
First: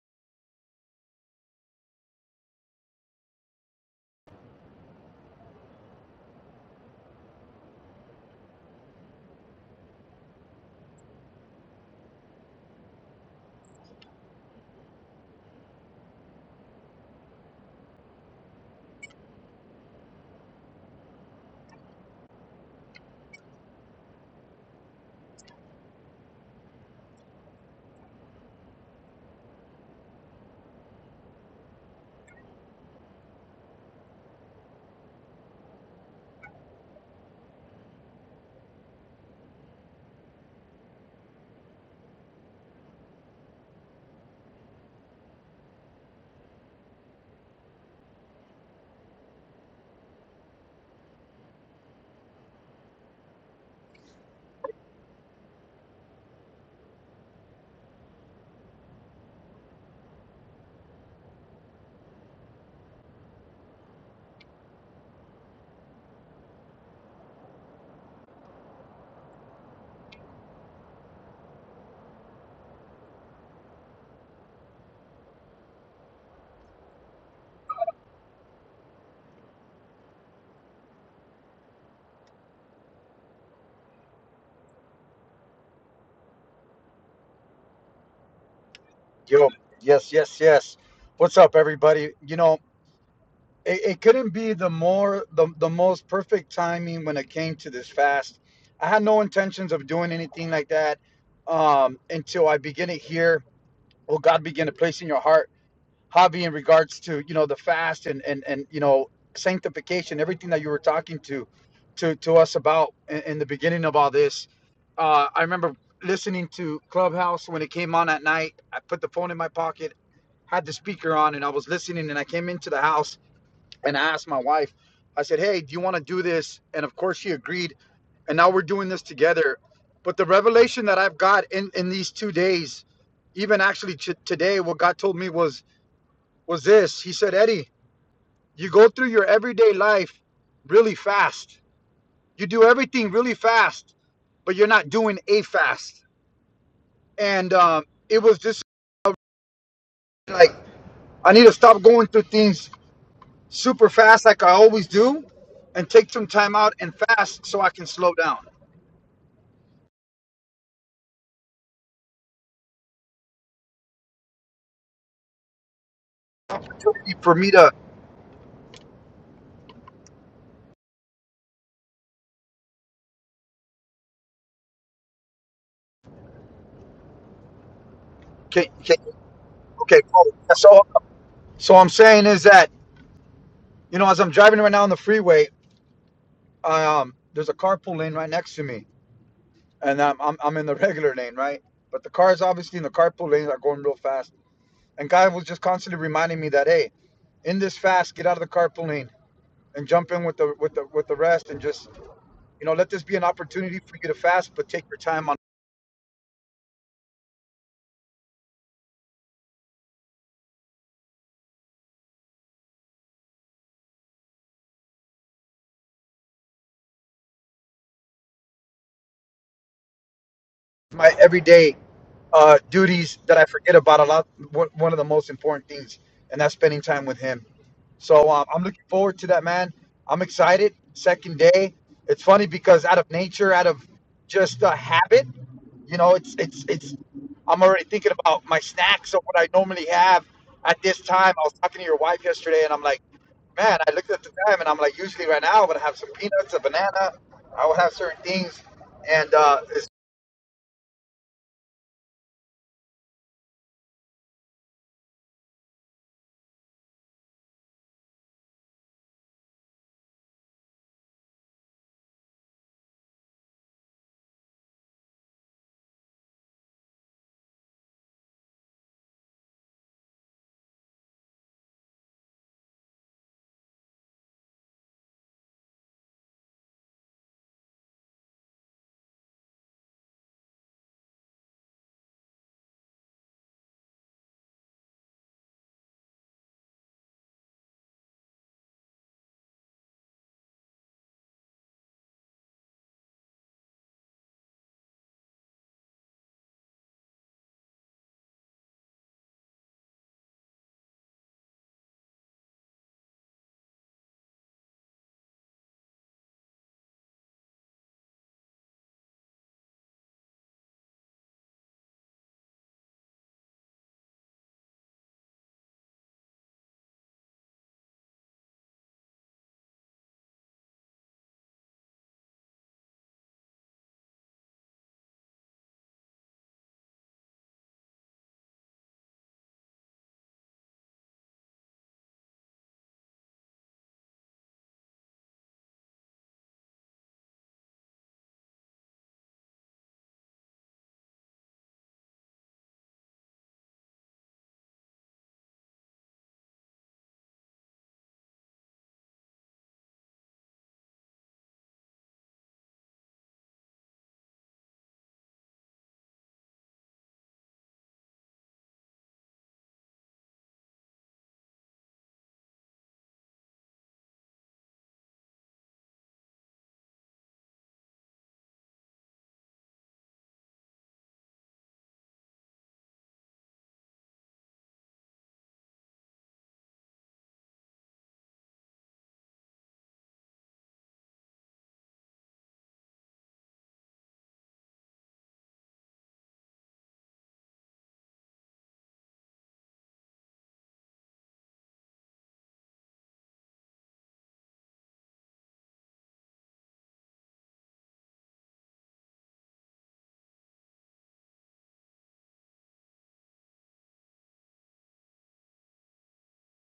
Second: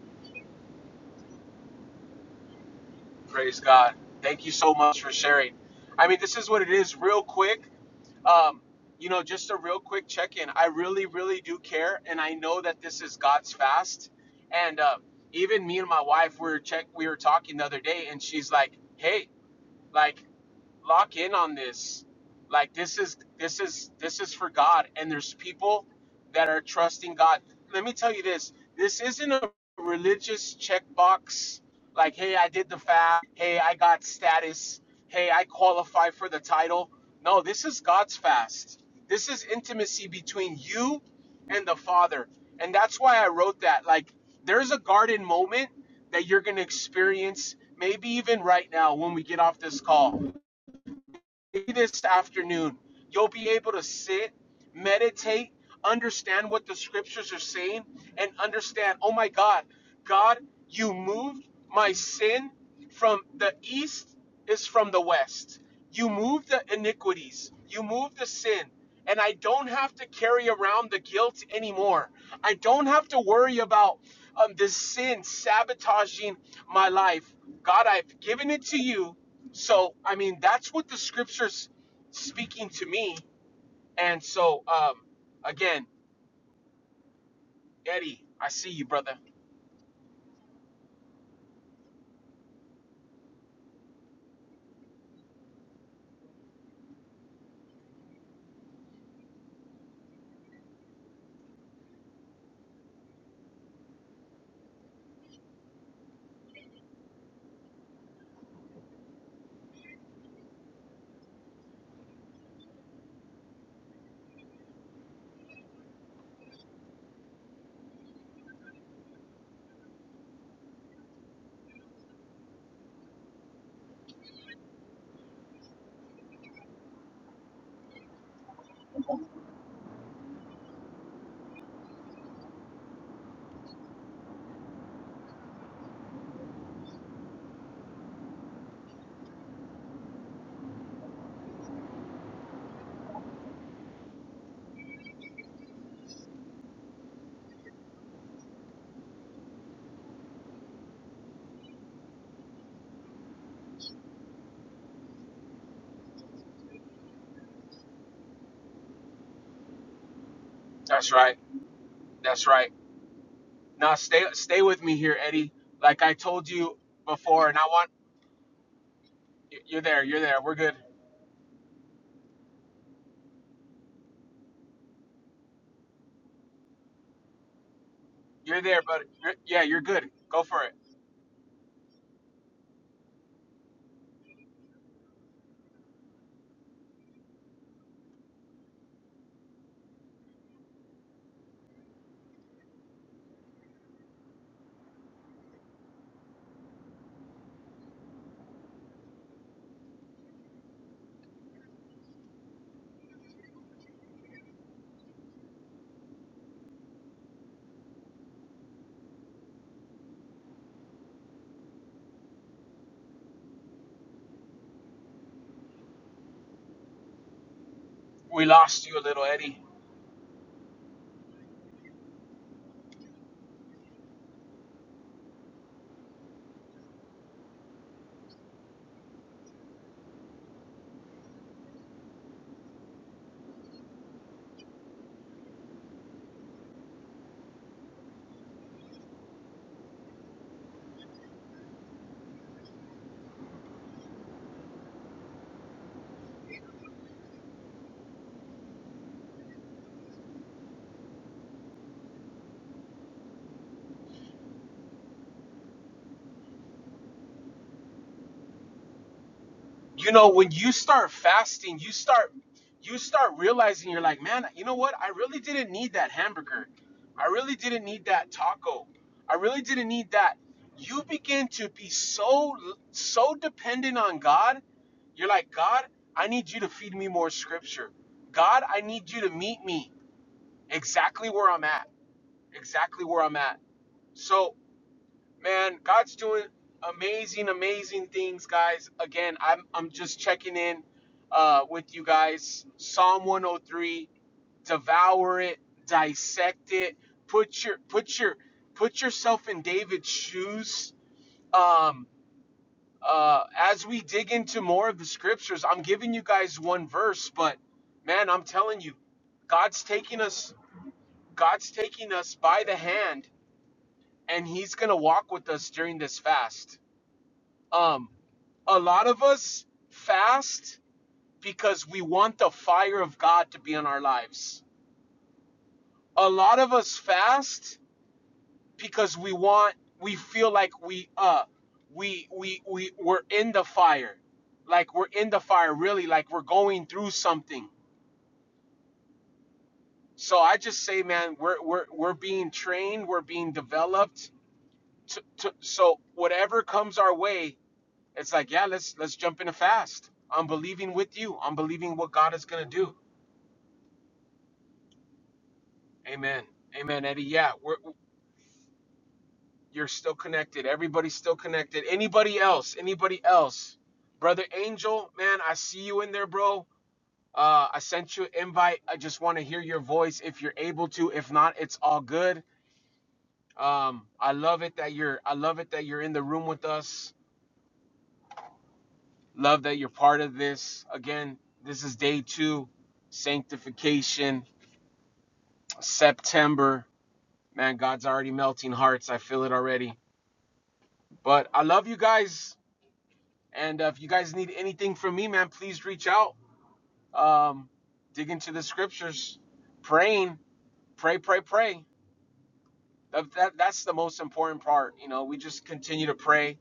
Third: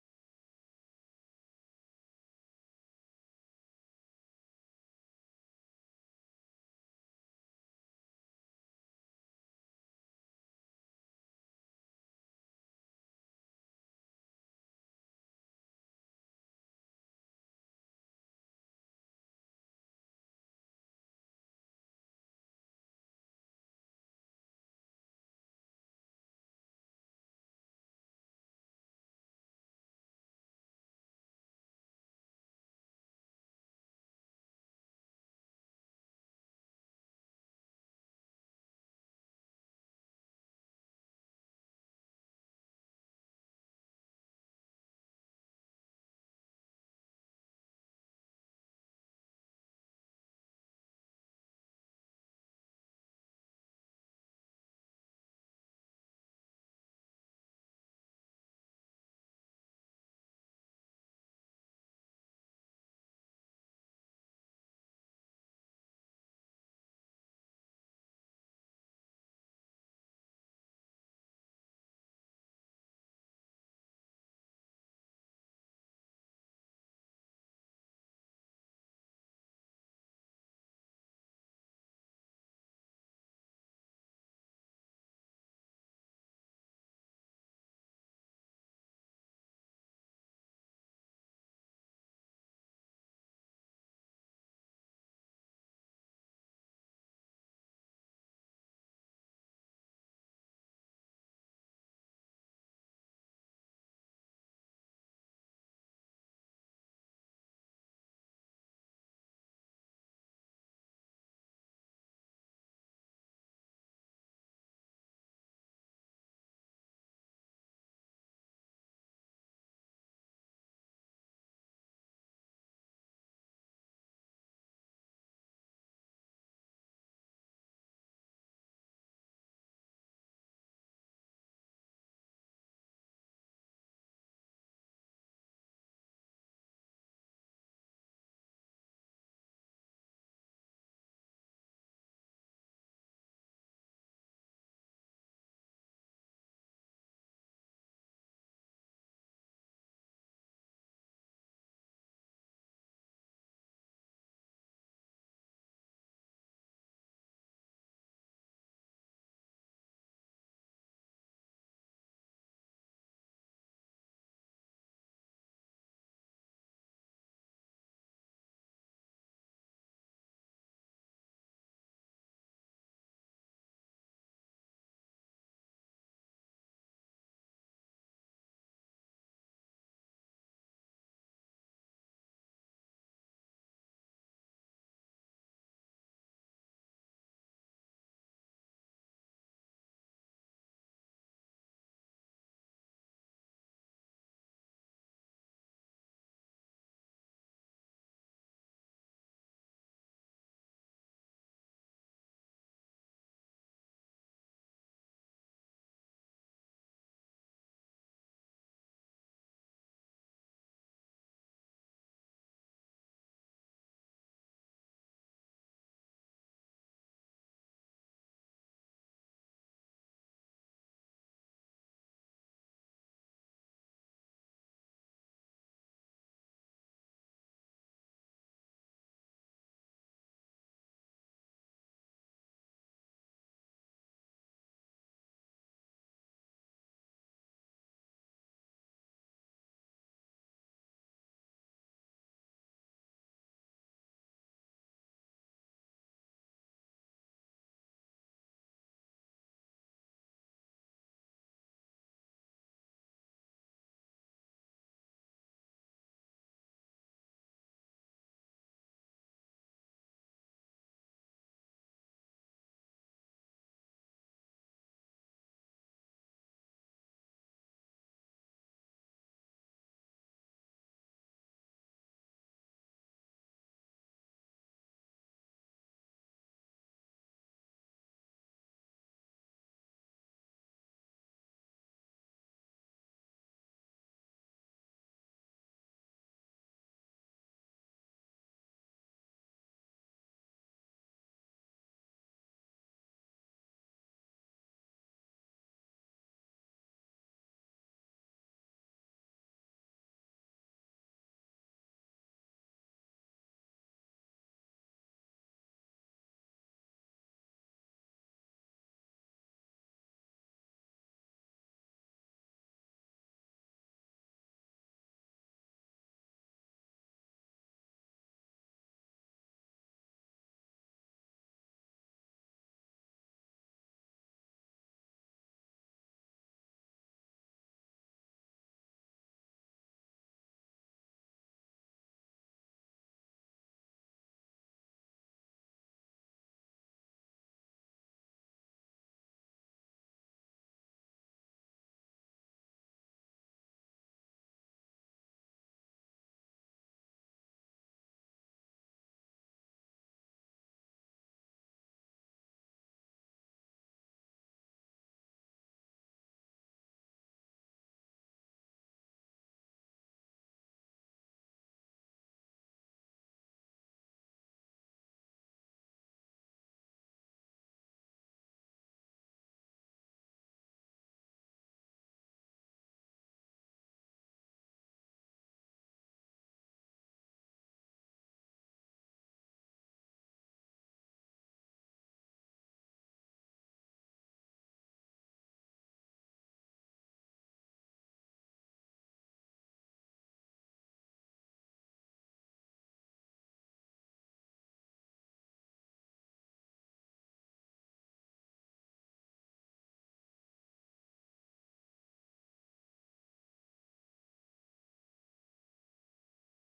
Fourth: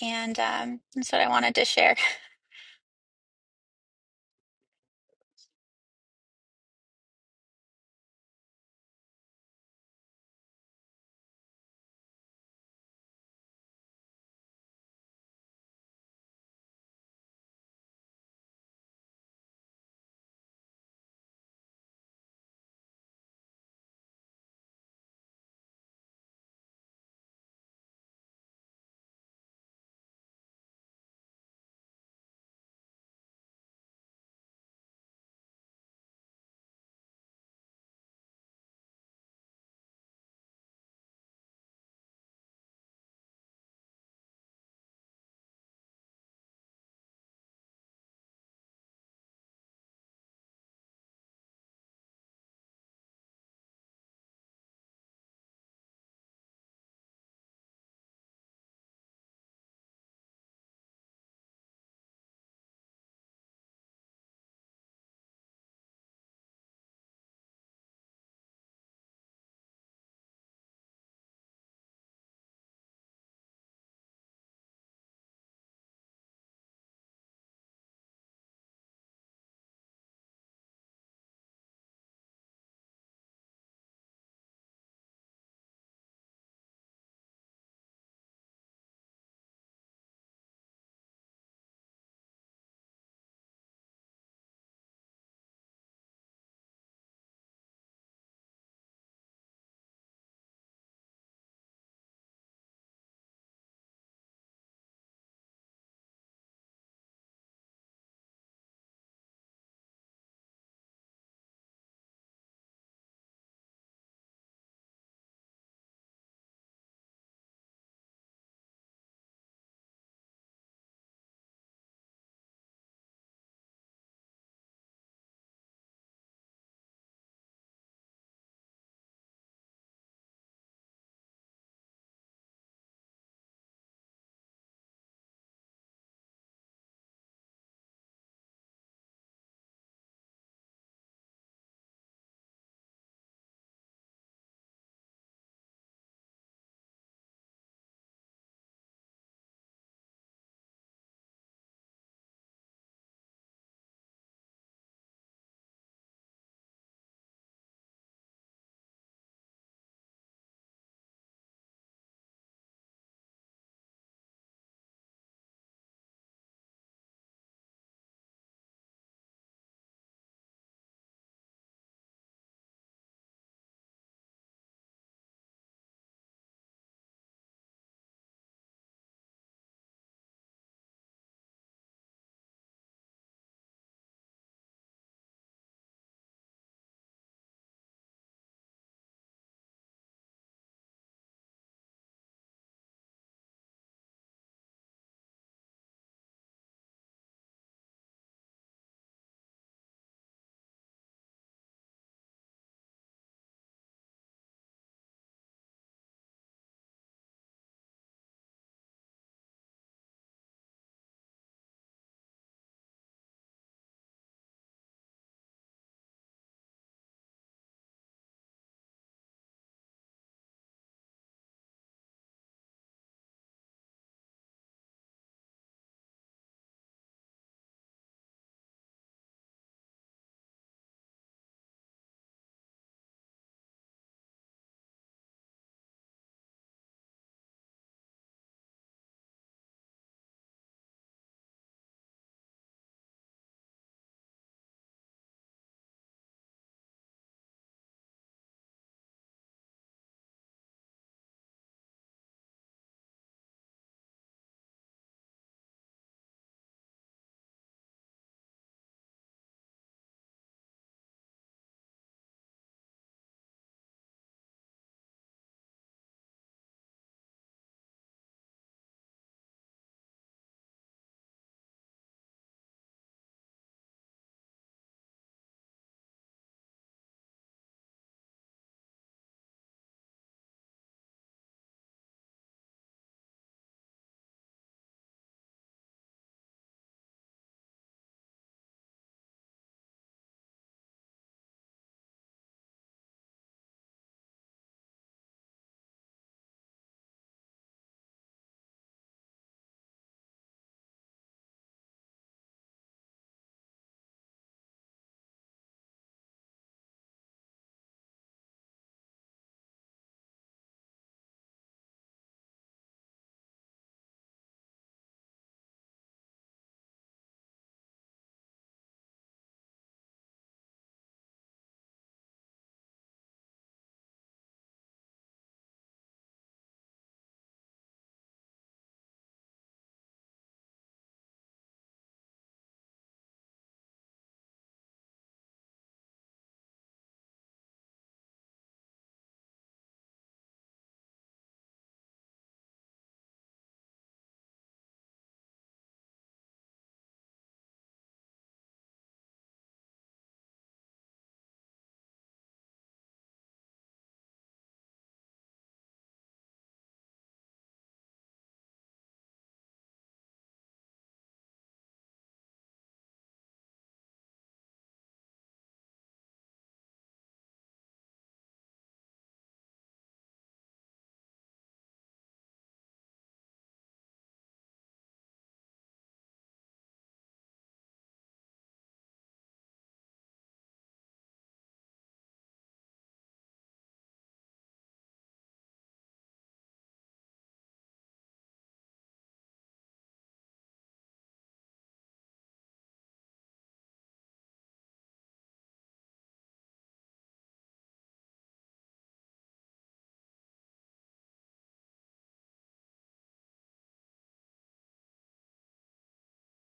S4: and um that's what I wanted to share.
S1: Praise God. Thank you so much for sharing. I mean, this is what it is, real quick. Um, you know, just a real quick check in. I really, really do care, and I know that this is God's fast. And uh, even me and my wife we were check, we were talking the other day, and she's like, "Hey, like." lock in on this. Like this is this is this is for God, and there's people that are trusting God. Let me tell you this: this isn't a religious checkbox. Like, hey, I did the fast. Hey, I got status. Hey, I qualify for the title. No, this is God's fast. This is intimacy between you and the Father, and that's why I wrote that. Like, there's a garden moment that you're going to experience maybe even right now when we get off this call this afternoon, you'll be able to sit, meditate, understand what the scriptures are saying, and understand, oh my God, God, you moved my sin from the east is from the west. You moved the iniquities, you moved the sin. And I don't have to carry around the guilt anymore. I don't have to worry about um, this sin sabotaging my life. God, I've given it to you so, I mean, that's what the scripture's speaking to me. And so, um, again, Eddie, I see you, brother.
S2: Yo, yes, yes, yes. What's up, everybody? You know, it, it couldn't be the more the, the most perfect timing when it came to this fast. I had no intentions of doing anything like that um, until I begin to hear, oh God, begin to place in your heart. Javi, in regards to you know the fast and and and you know sanctification, everything that you were talking to to to us about in, in the beginning of all this. Uh, I remember listening to Clubhouse when it came on at night. I put the phone in my pocket, had the speaker on, and I was listening. And I came into the house and I asked my wife. I said, "Hey, do you want to do this?" And of course, she agreed. And now we're doing this together. But the revelation that I've got in in these two days, even actually t- today, what God told me was was this. He said, Eddie, you go through your everyday life really fast. You do everything really fast, but you're not doing a fast. And um, it was just like, I need to stop going through things super fast like I always do and take some time out and fast so I can slow down.
S1: That's right. That's right. Now, stay, stay with me here, Eddie. Like I told you
S2: For
S1: before,
S2: me
S1: and I
S2: to,
S1: want y- you're there. You're there. We're good. You're
S2: can,
S1: there,
S2: can,
S1: but yeah, you're
S2: okay,
S1: good.
S2: cool.
S1: Go for it.
S2: So, so I'm saying is that, you know, as I'm driving right now on the freeway, um, there's a carpool lane right next to me and I'm, I'm I'm in the regular lane, right? But the cars obviously in the carpool lanes are going real fast. And guy was just constantly reminding me that hey, in this fast, get out of the carpool lane and jump in with the with the with the rest, and just you know let this be an opportunity for you to fast, but take your time on
S1: We lost you a little, Eddie.
S2: my everyday uh, duties that I forget about a lot. One one of the most important things, and that's spending time with him. So um, I'm looking forward to that, man. I'm excited. Second day. It's funny because out of nature, out of just a habit, you know, it's it's it's. I'm already thinking about my snacks of what I normally have at this time. I was talking to your wife yesterday, and I'm like, man, I looked at the time, and I'm like, usually right now I would have some peanuts, a banana. I would have certain things. And uh, it's,
S1: you know when you start fasting you start you start realizing you're like man you know what i really didn't need that hamburger i really didn't need that taco i really didn't need that you begin to be so so dependent on god you're like god i need you to feed me more scripture god i need you to meet me exactly where i'm at exactly where i'm at so Man, God's doing amazing, amazing things, guys. Again, I'm I'm just checking in uh, with you guys. Psalm 103, devour it, dissect it, put your put your put yourself in David's shoes. Um, uh, as we dig into more of the scriptures, I'm giving you guys one verse, but man, I'm telling you, God's taking us God's taking us by the hand, and He's gonna walk with us during this fast Um, a lot of us fast because we want the fire of God to be in our lives. A lot of us fast because we want we feel like we uh we we we we're in the fire. Like we're in the fire really like we're going through something. So I just say man, we're we're we're being trained, we're being developed to, to so whatever comes our way, It's like, yeah, let's let's jump in a fast. I'm believing with you. I'm believing what God is gonna do. Amen. Amen, Eddie. Yeah, we're you're still connected. Everybody's still connected. Anybody else? Anybody else? Brother Angel, man, I see you in there, bro. Uh, I sent you an invite. I just want to hear your voice if you're able to. If not, it's all good. Um, I love it that you're. I love it that you're in the room with us. Love that you're part of this. Again, this is day two, sanctification September. Man, God's already melting hearts. I feel it already. But I love you guys. And uh, if you guys need anything from me, man, please reach out. Um, dig into the scriptures, praying, pray, pray, pray. That, that, that's the most important part. You know, we just continue to pray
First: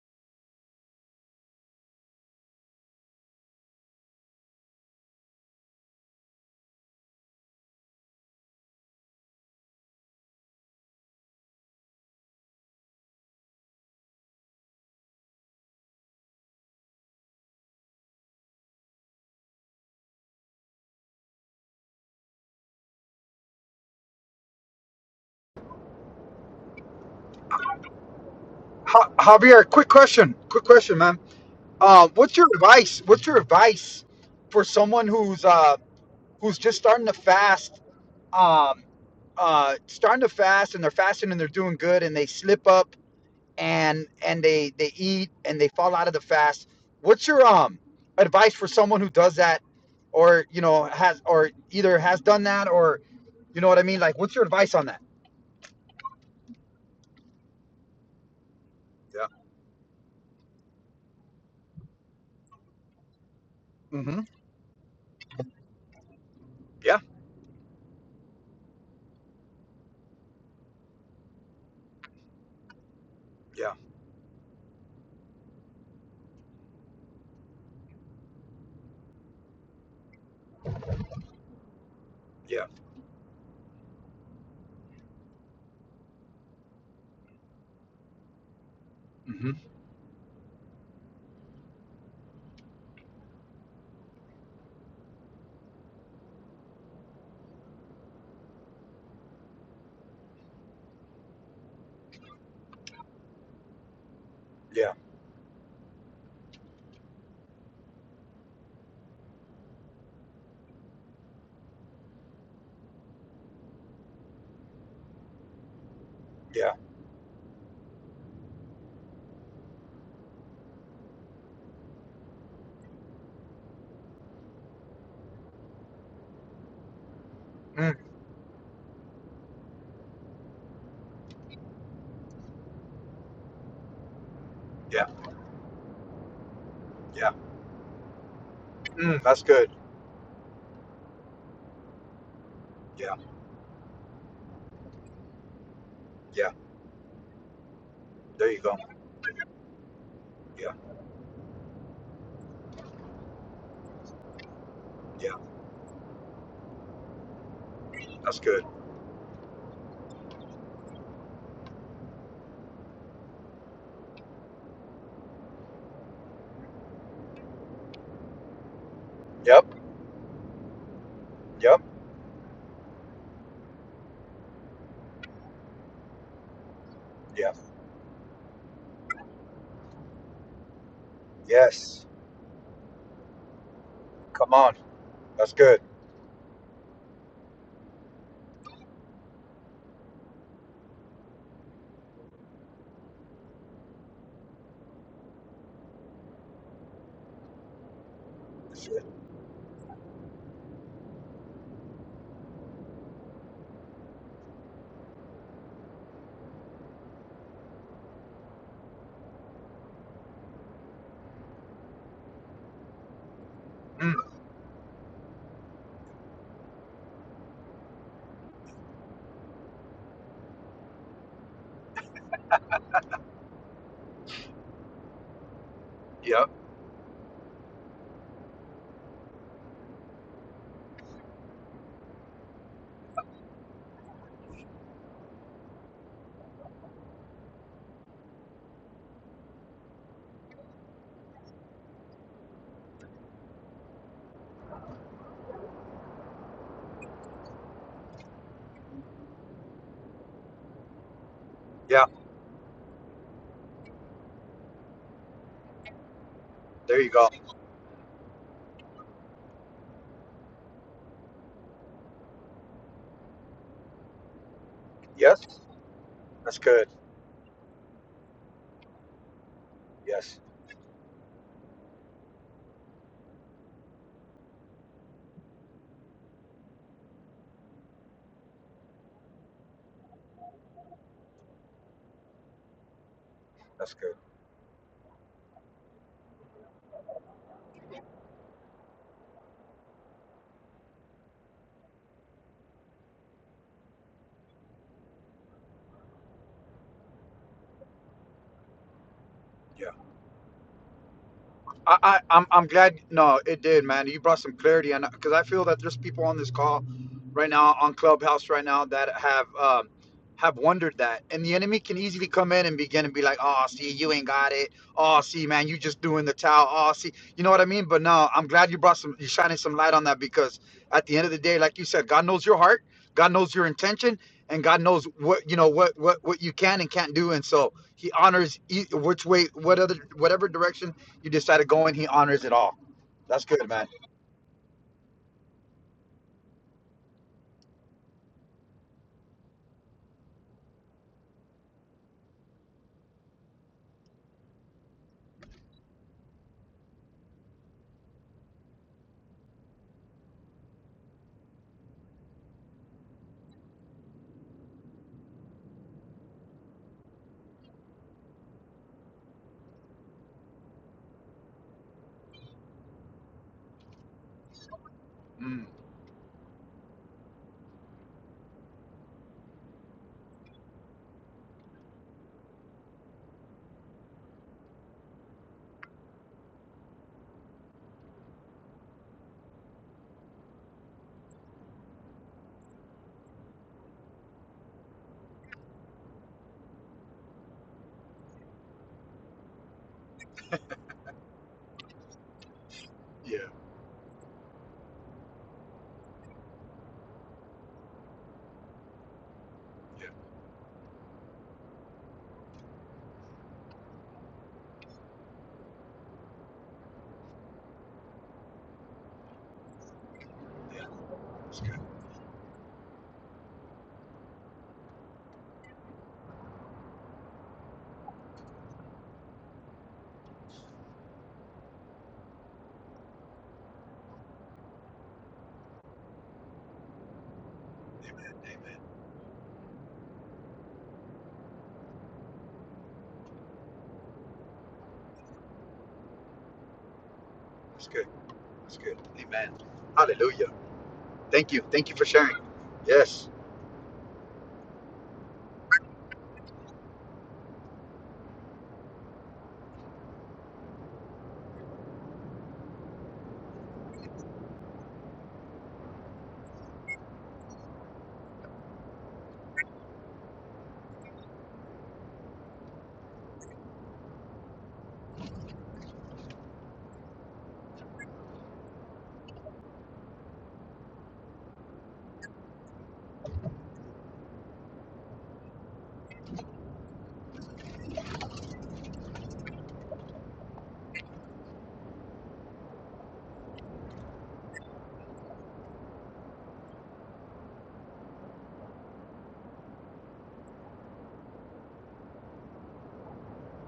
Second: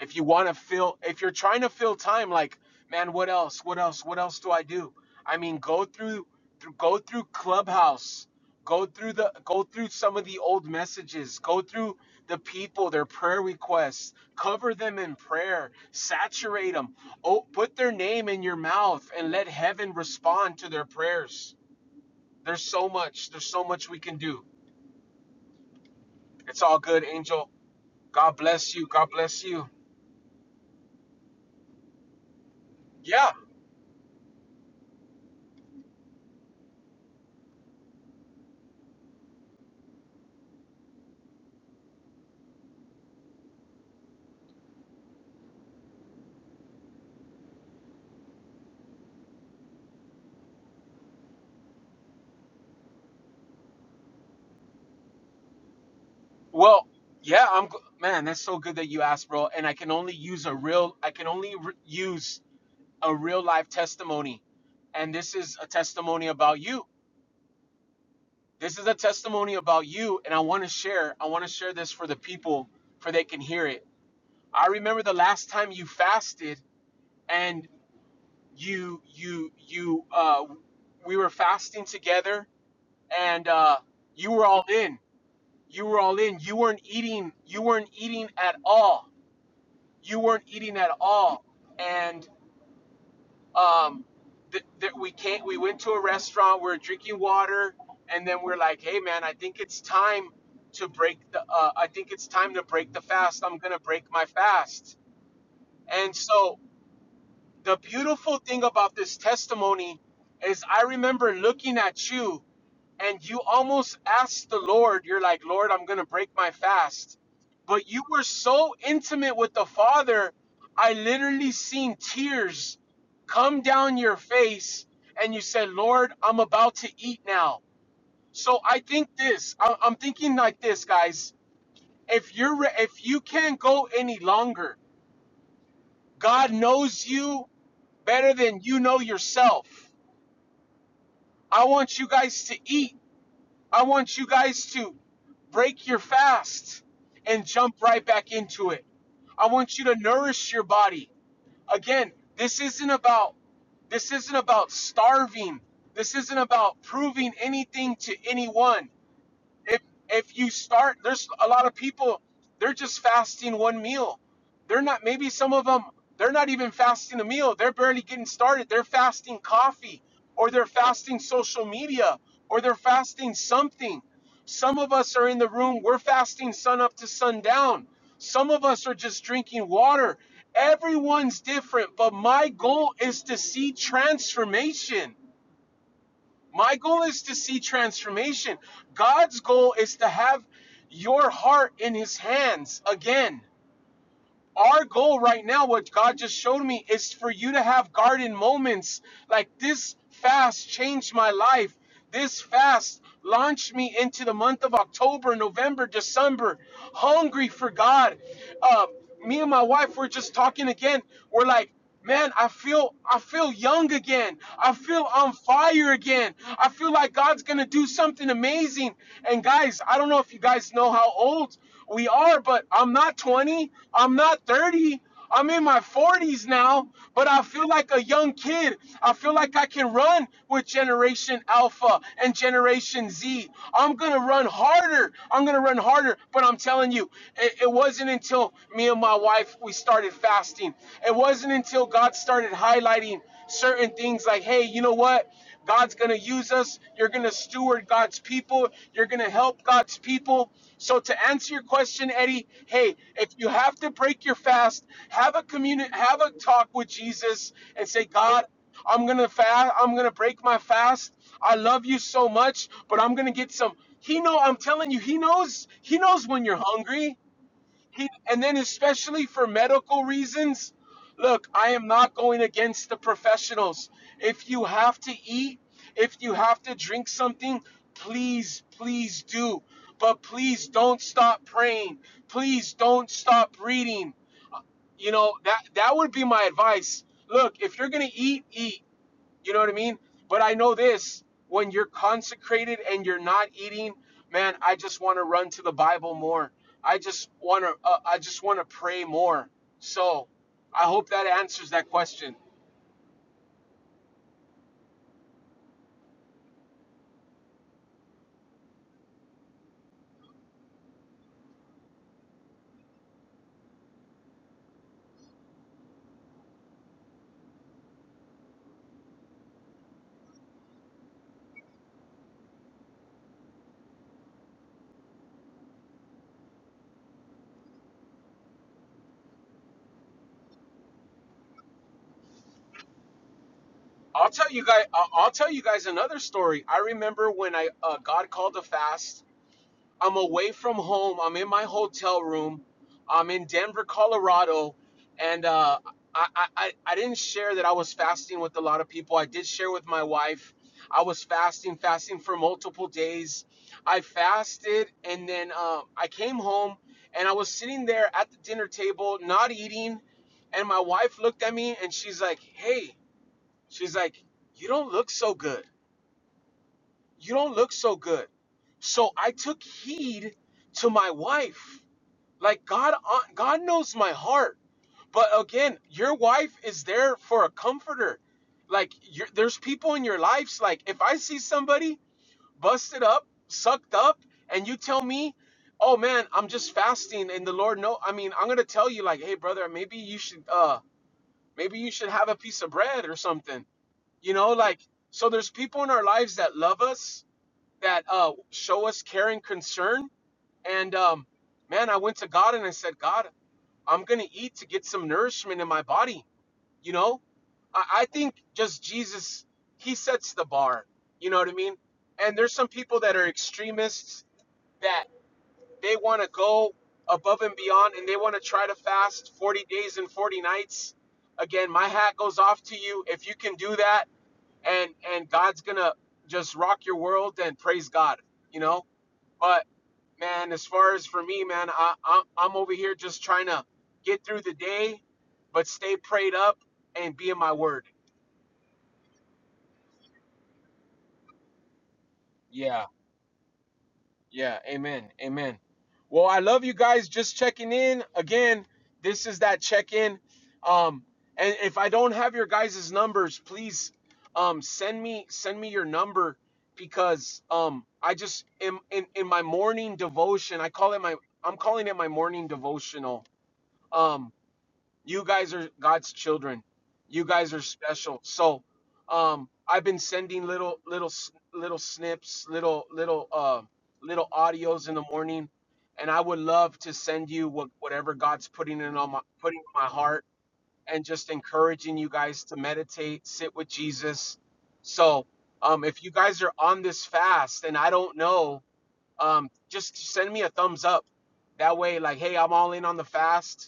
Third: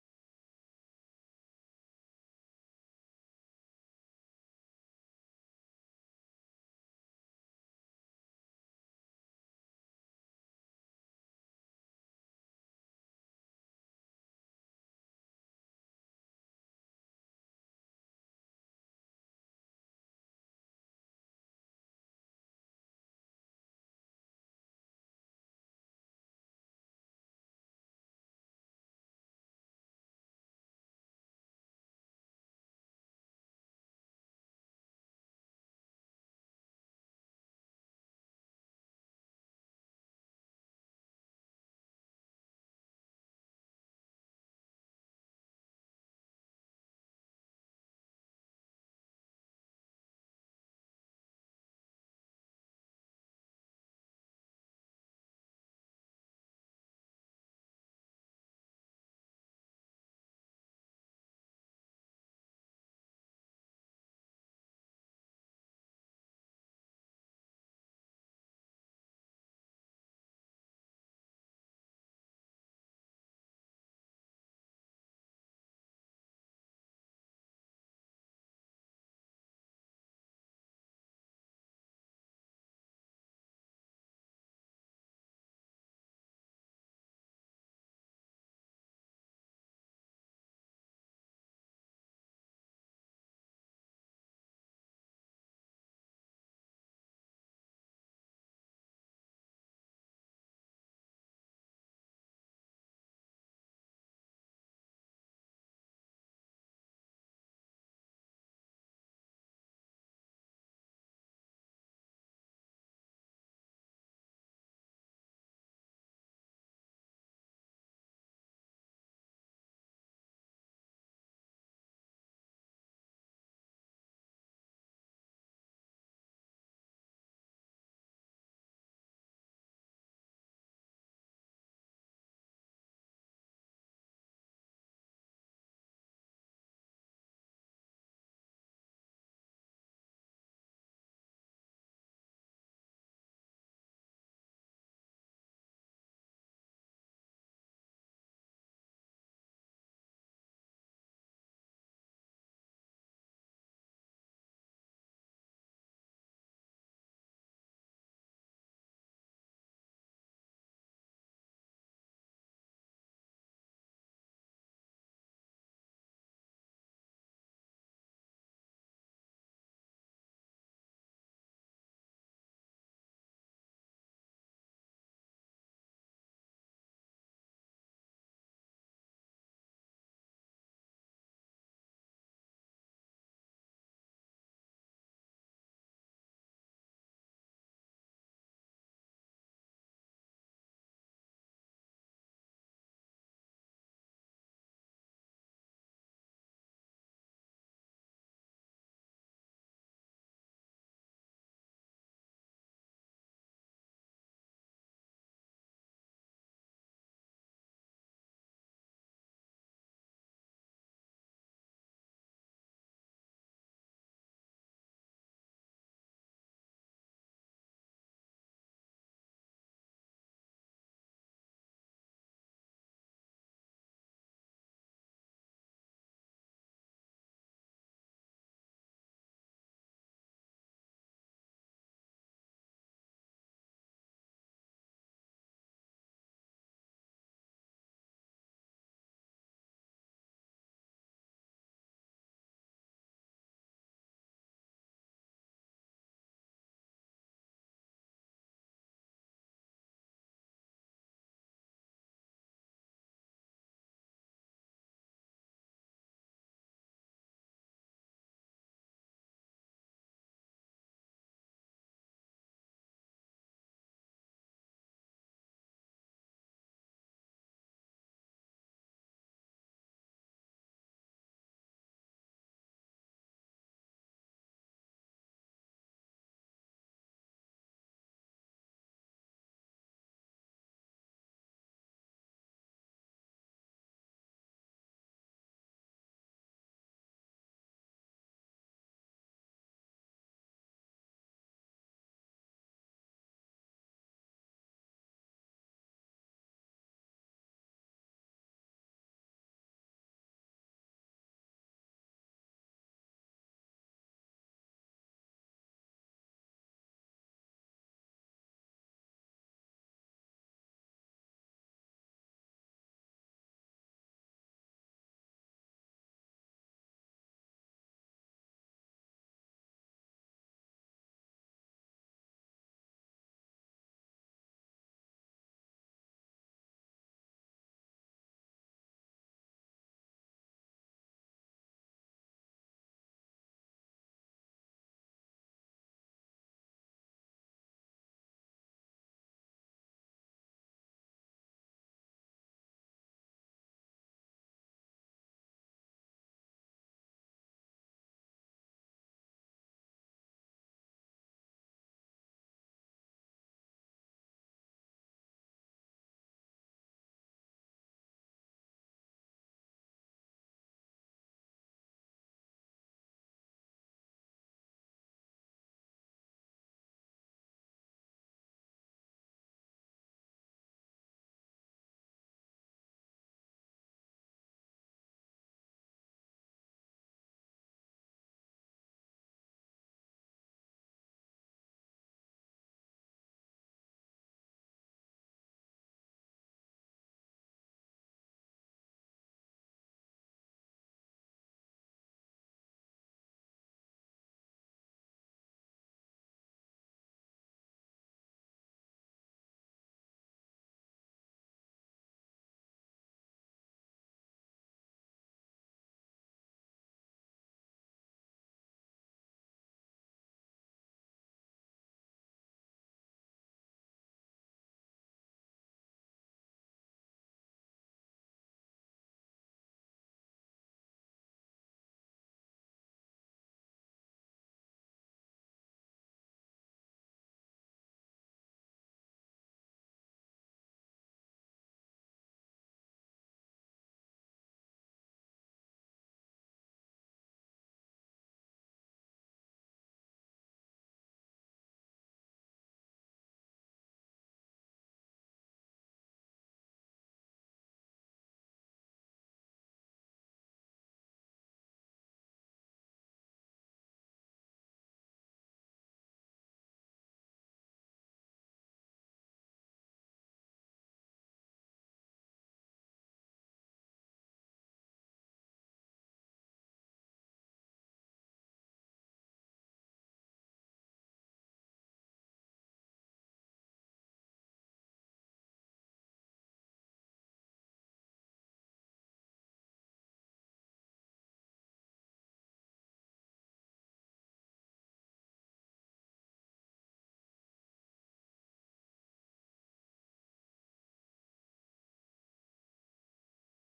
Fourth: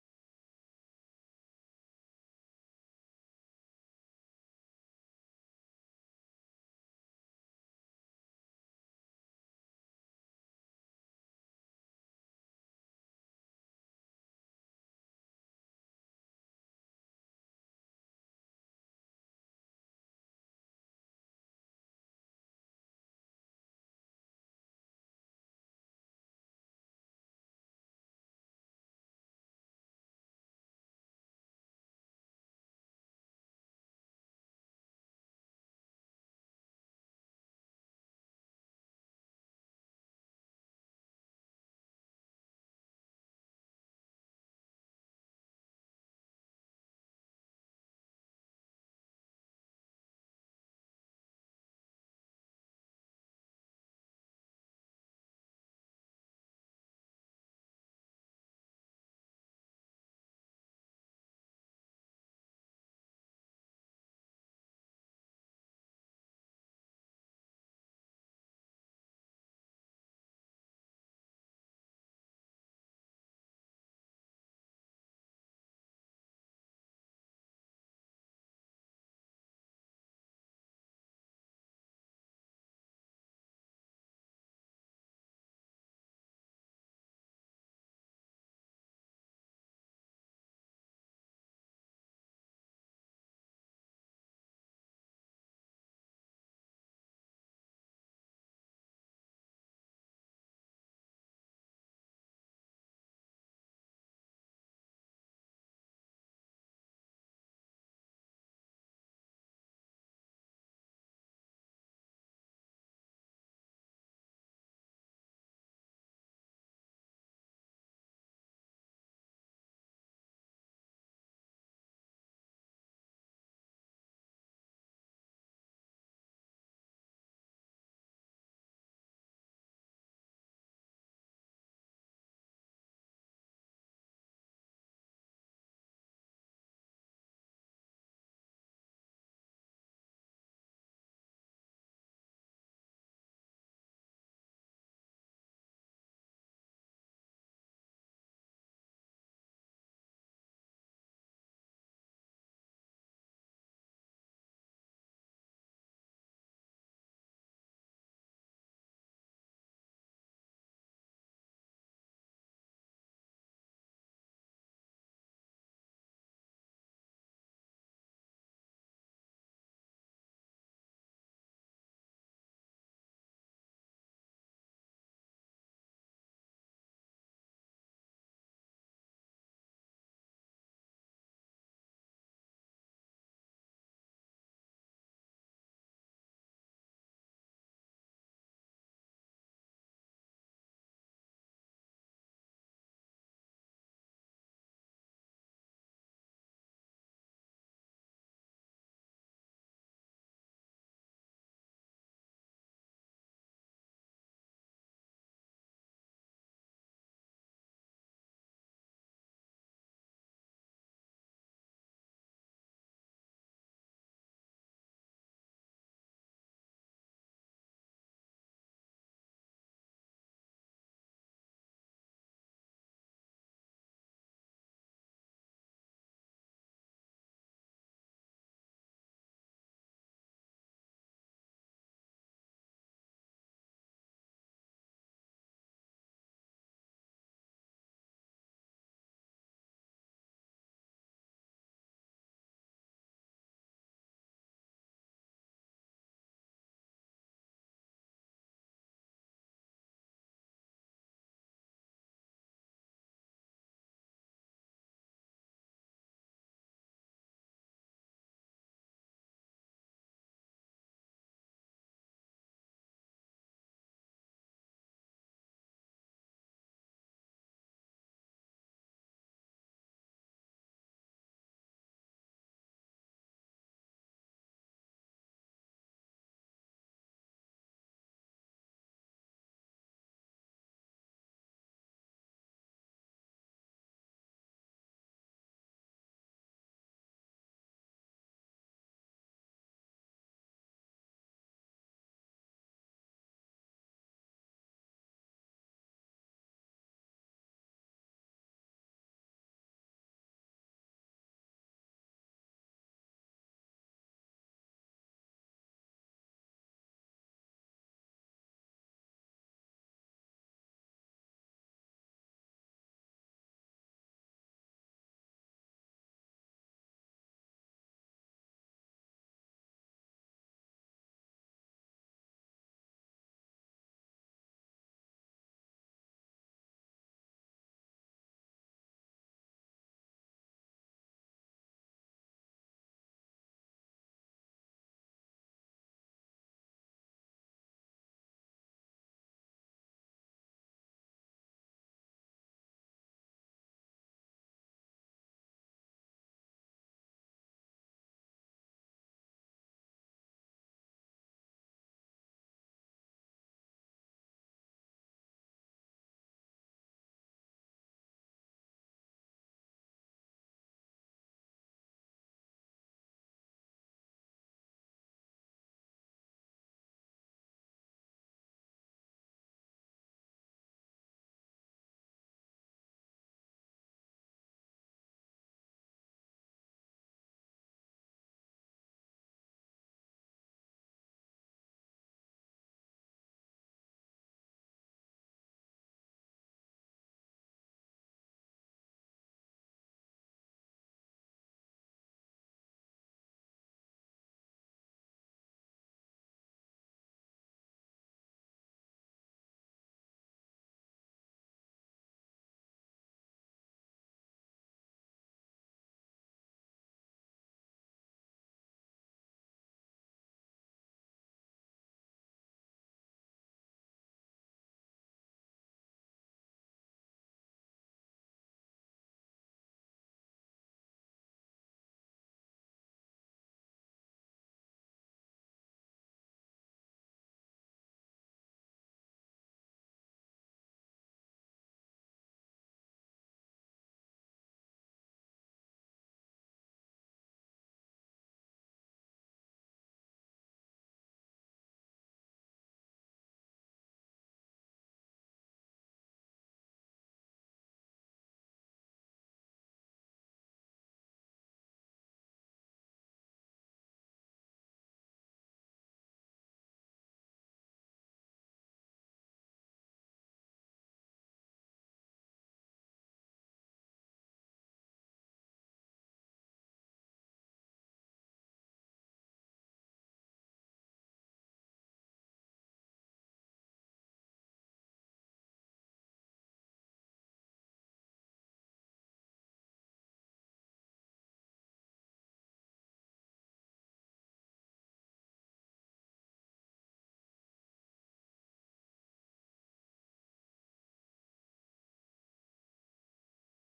S1: If you want to fill, if you're trying to fill time, like, man, what else? What else? What else do I do? I mean, go through, through go through Clubhouse, go through the, go through some of the old messages, go through the people, their prayer requests, cover them in prayer, saturate them, oh, put their name in your mouth, and let heaven respond to their prayers. There's so much. There's so much we can do. It's all good, Angel. God bless you.
S2: Ja-
S1: God bless you.
S2: Javier, quick question, quick question, man. Uh, what's your advice? What's
S1: Yeah.
S2: your advice for someone who's uh who's just starting to fast, um, uh, starting to fast, and they're fasting and they're doing good, and they slip up and and they they eat and they fall out of the fast. What's your um advice for someone who does that, or you know has or either has done that or you know what I mean? Like, what's your advice on that?
S1: Well, yeah, I'm g- man. That's so good that you
S2: Yeah.
S1: asked, bro. And I can only use a real. I can only re- use a real life
S2: Mm-hmm.
S1: testimony, and this is a testimony about you.
S2: Yeah.
S1: This is a testimony about you, and I want to share. I want to share this for the people, for they can hear
S2: Yeah.
S1: it. I remember the last time you fasted, and you, you, you. Uh, we were fasting together,
S2: Yeah.
S1: and uh, you were all in. You were all in. You weren't eating. You weren't eating at all
S2: Mm-hmm.
S1: you weren't eating at all and um th- th- we can't we went to a restaurant we are drinking water and then we're like hey man i think it's time to break the uh, i think it's time to break the fast i'm gonna break my
S2: Yeah.
S1: fast and so the beautiful thing about this testimony is i remember looking at you and you almost asked the Lord, you're like, Lord, I'm going to break my
S2: Yeah.
S1: fast. But you were so intimate with the Father, I literally seen tears come down your face, and you said, Lord, I'm about to eat now.
S2: Mm,
S1: So I think this, I- I'm thinking like this, guys. If you're, re- if you can't go any longer,
S2: Yeah.
S1: God knows
S2: Yeah.
S1: you better than you know
S2: mm, That's
S1: yourself.
S2: good.
S1: I want you guys to eat
S2: Yeah.
S1: I want you guys to break your
S2: Yeah.
S1: fast and jump right back
S2: There you
S1: into
S2: go.
S1: it. I want you to nourish your
S2: Yeah.
S1: body. Again, this isn't about this isn't about
S2: Yeah.
S1: starving. This isn't about proving anything to
S2: That's good.
S1: anyone if you start there's a lot of people they're just fasting one meal they're not maybe some of them they're not even fasting a meal they're barely getting started they're fasting
S2: Yep.
S1: coffee or they're fasting social
S2: Yep.
S1: media or they're fasting something some of us are in the room we're fasting sun up to
S2: Yeah.
S1: sundown some of us are just drinking water everyone's different
S2: Yes.
S1: but my goal is to see
S2: Come on.
S1: transformation
S2: That's good.
S1: my goal is to see transformation. God's goal is to have your heart in His hands again. Our goal right now, what God just showed me, is for you to have garden
S2: That's
S1: moments
S2: good.
S1: like this fast changed my life. This fast launched me into the month of October, November, December, hungry for God. Uh, me and my wife were just talking again. We're like, Man, I feel I feel young
S2: Mm,
S1: again. I feel on fire again. I feel like God's going to do something amazing. And guys, I don't know if you guys know how old we are, but I'm not 20. I'm not 30. I'm in my 40s
S2: yep.
S1: now, but I feel like a young kid. I feel like I can run with Generation Alpha and Generation Z. I'm going to run harder. I'm going to run harder, but I'm telling you, it, it wasn't until me and my wife life, we started fasting. It wasn't until God started highlighting certain things like, hey, you know what? God's going to use us. You're going to steward God's people. You're going to help God's people. So, to answer your
S2: Yeah.
S1: question, Eddie, hey, if you have to break your fast, have a communi- have a talk with
S2: There you go.
S1: Jesus and say, God, I'm gonna fast. I'm gonna break my fast. I love you so much, but I'm gonna get some. He know. I'm telling you, he
S2: Yes.
S1: knows. He knows when
S2: That's
S1: you're
S2: good.
S1: hungry. He, and then especially for medical
S2: Yes.
S1: reasons, look, I am not going against the professionals. If you have to eat, if you have to drink something, please, please do. But please don't stop praying. Please don't stop
S2: That's
S1: reading.
S2: good.
S1: You know, that that would be my advice. Look, if you're going to eat, eat. You know what I mean? But I know this when you're consecrated and you're not eating, man, I just want to run to the Bible more. I just want to uh, I just want to pray more.
S2: Yeah.
S1: So, I hope that answers that
S2: I, I
S1: question.
S2: I'm I'm glad. No, it did, man. You brought some clarity, and because I feel that there's people on this call right now on Clubhouse right now that have um, have wondered that, and the enemy can easily come in and begin and be like, "Oh, see, you ain't got it. Oh, see, man, you just doing the towel. Oh, see, you know what I mean." But no, I'm glad you brought some, you shining some light on that because at the end of the day, like you said, God knows your heart, God knows your intention, and God knows what you know what what what you can and can't do, and so He honors e- which way, what other whatever direction you decided to go in, he honors it all. That's good, man.
S1: I'll tell you guys I'll tell you guys another story. I remember when I uh, God called a fast I'm away from home. I'm in my hotel room. I'm in Denver, Colorado, and uh, I, I I didn't share that I was fasting with a lot of people. I did share with my wife. I was fasting, fasting for multiple days. I fasted, and then uh, I came home, and I was sitting there at the dinner table, not eating, and my wife looked at me, and she's like, "Hey," she's like, "You don't look so good."
S2: Mm,
S1: you don't look so good. So I took heed to my wife. Like God, uh, God knows my heart. But again, your wife is there for a comforter. Like you're, there's people in your lives. Like if I see somebody busted up, sucked up, and you tell me, "Oh man, I'm just fasting," and the Lord know. I mean, I'm gonna tell you, like, "Hey brother, maybe you should, uh, maybe you should have a piece of bread or
S2: yeah,
S1: something." You know, like so. There's people in our lives that love us that uh, show us care and concern. And um, man, I went to God and I said, God, I'm going to eat to get some nourishment in my body. You know, I, I think just Jesus, he sets the bar. You know what I mean? And there's some people that are extremists that they want to go above and beyond and they want to try to fast 40 days and 40 nights. Again, my hat goes off to you if you can do that and and God's going to just rock your world then praise God, you know? but man, as far as for me, man, I, I I'm over here just trying to get through the day, but stay prayed up and be in my word.
S2: that's good. That's good. Amen. Hallelujah. Thank you. Thank you for sharing.
S1: Yeah,
S2: Yes.
S1: yeah, amen, amen. Well, I love you guys. Just checking in again. This is that check in. Um, and if I don't have your guys' numbers, please um send me send me your number because um I just in, in in my morning devotion. I call it my I'm calling it my morning devotional. Um, You guys are God's children. You guys are special. So, um, I've been sending little, little, s- little snips, little, little, uh, little audios in the morning, and I would love to send you what, whatever God's putting in on my, putting in my heart, and just encouraging you guys to meditate, sit with Jesus. So, um, if you guys are on this fast, and I don't know, um, just send me a thumbs up. That way, like, hey, I'm all in on the fast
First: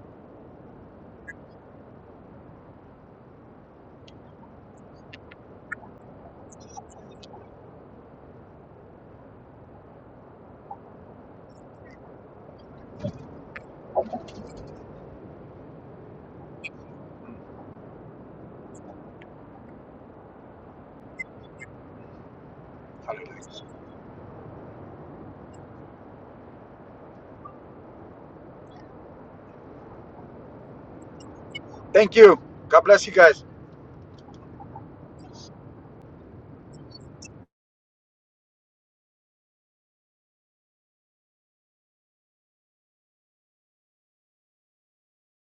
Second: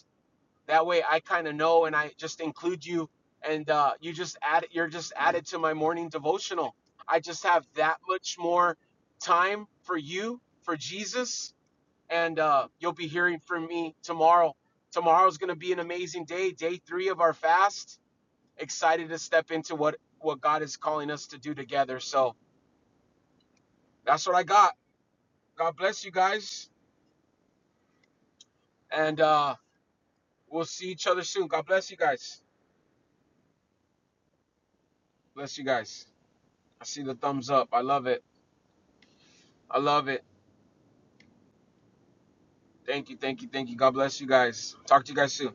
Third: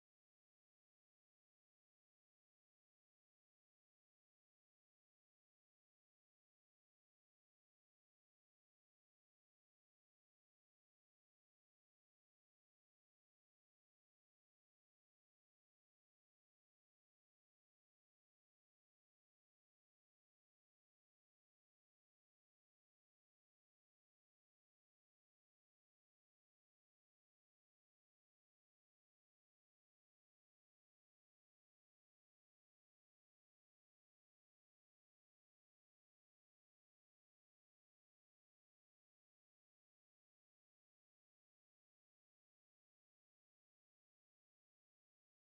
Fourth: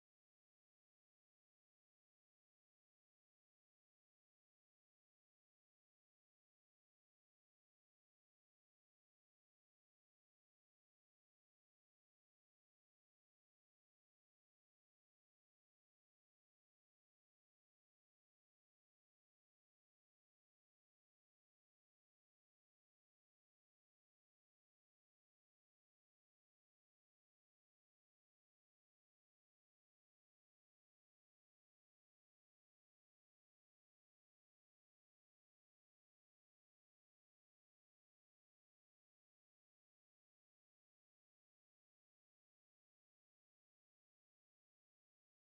S1: that way I kind of know and I just include you and uh, you just add you're just added to my morning devotional. I just have that much more time for you, for Jesus, and uh, you'll be hearing from me tomorrow. Tomorrow's going to be an amazing day, day 3 of our fast. Excited to step into what what God is calling us to do together. So
S2: Hallelujah.
S1: that's what I got. God bless you guys and uh we'll see each other soon. God bless you
S2: Thank you.
S1: guys.
S2: God bless you guys.
S1: Bless you guys. I see the thumbs up. I love it. I love it. Thank you, thank you, thank you. God bless you guys. Talk to you guys soon.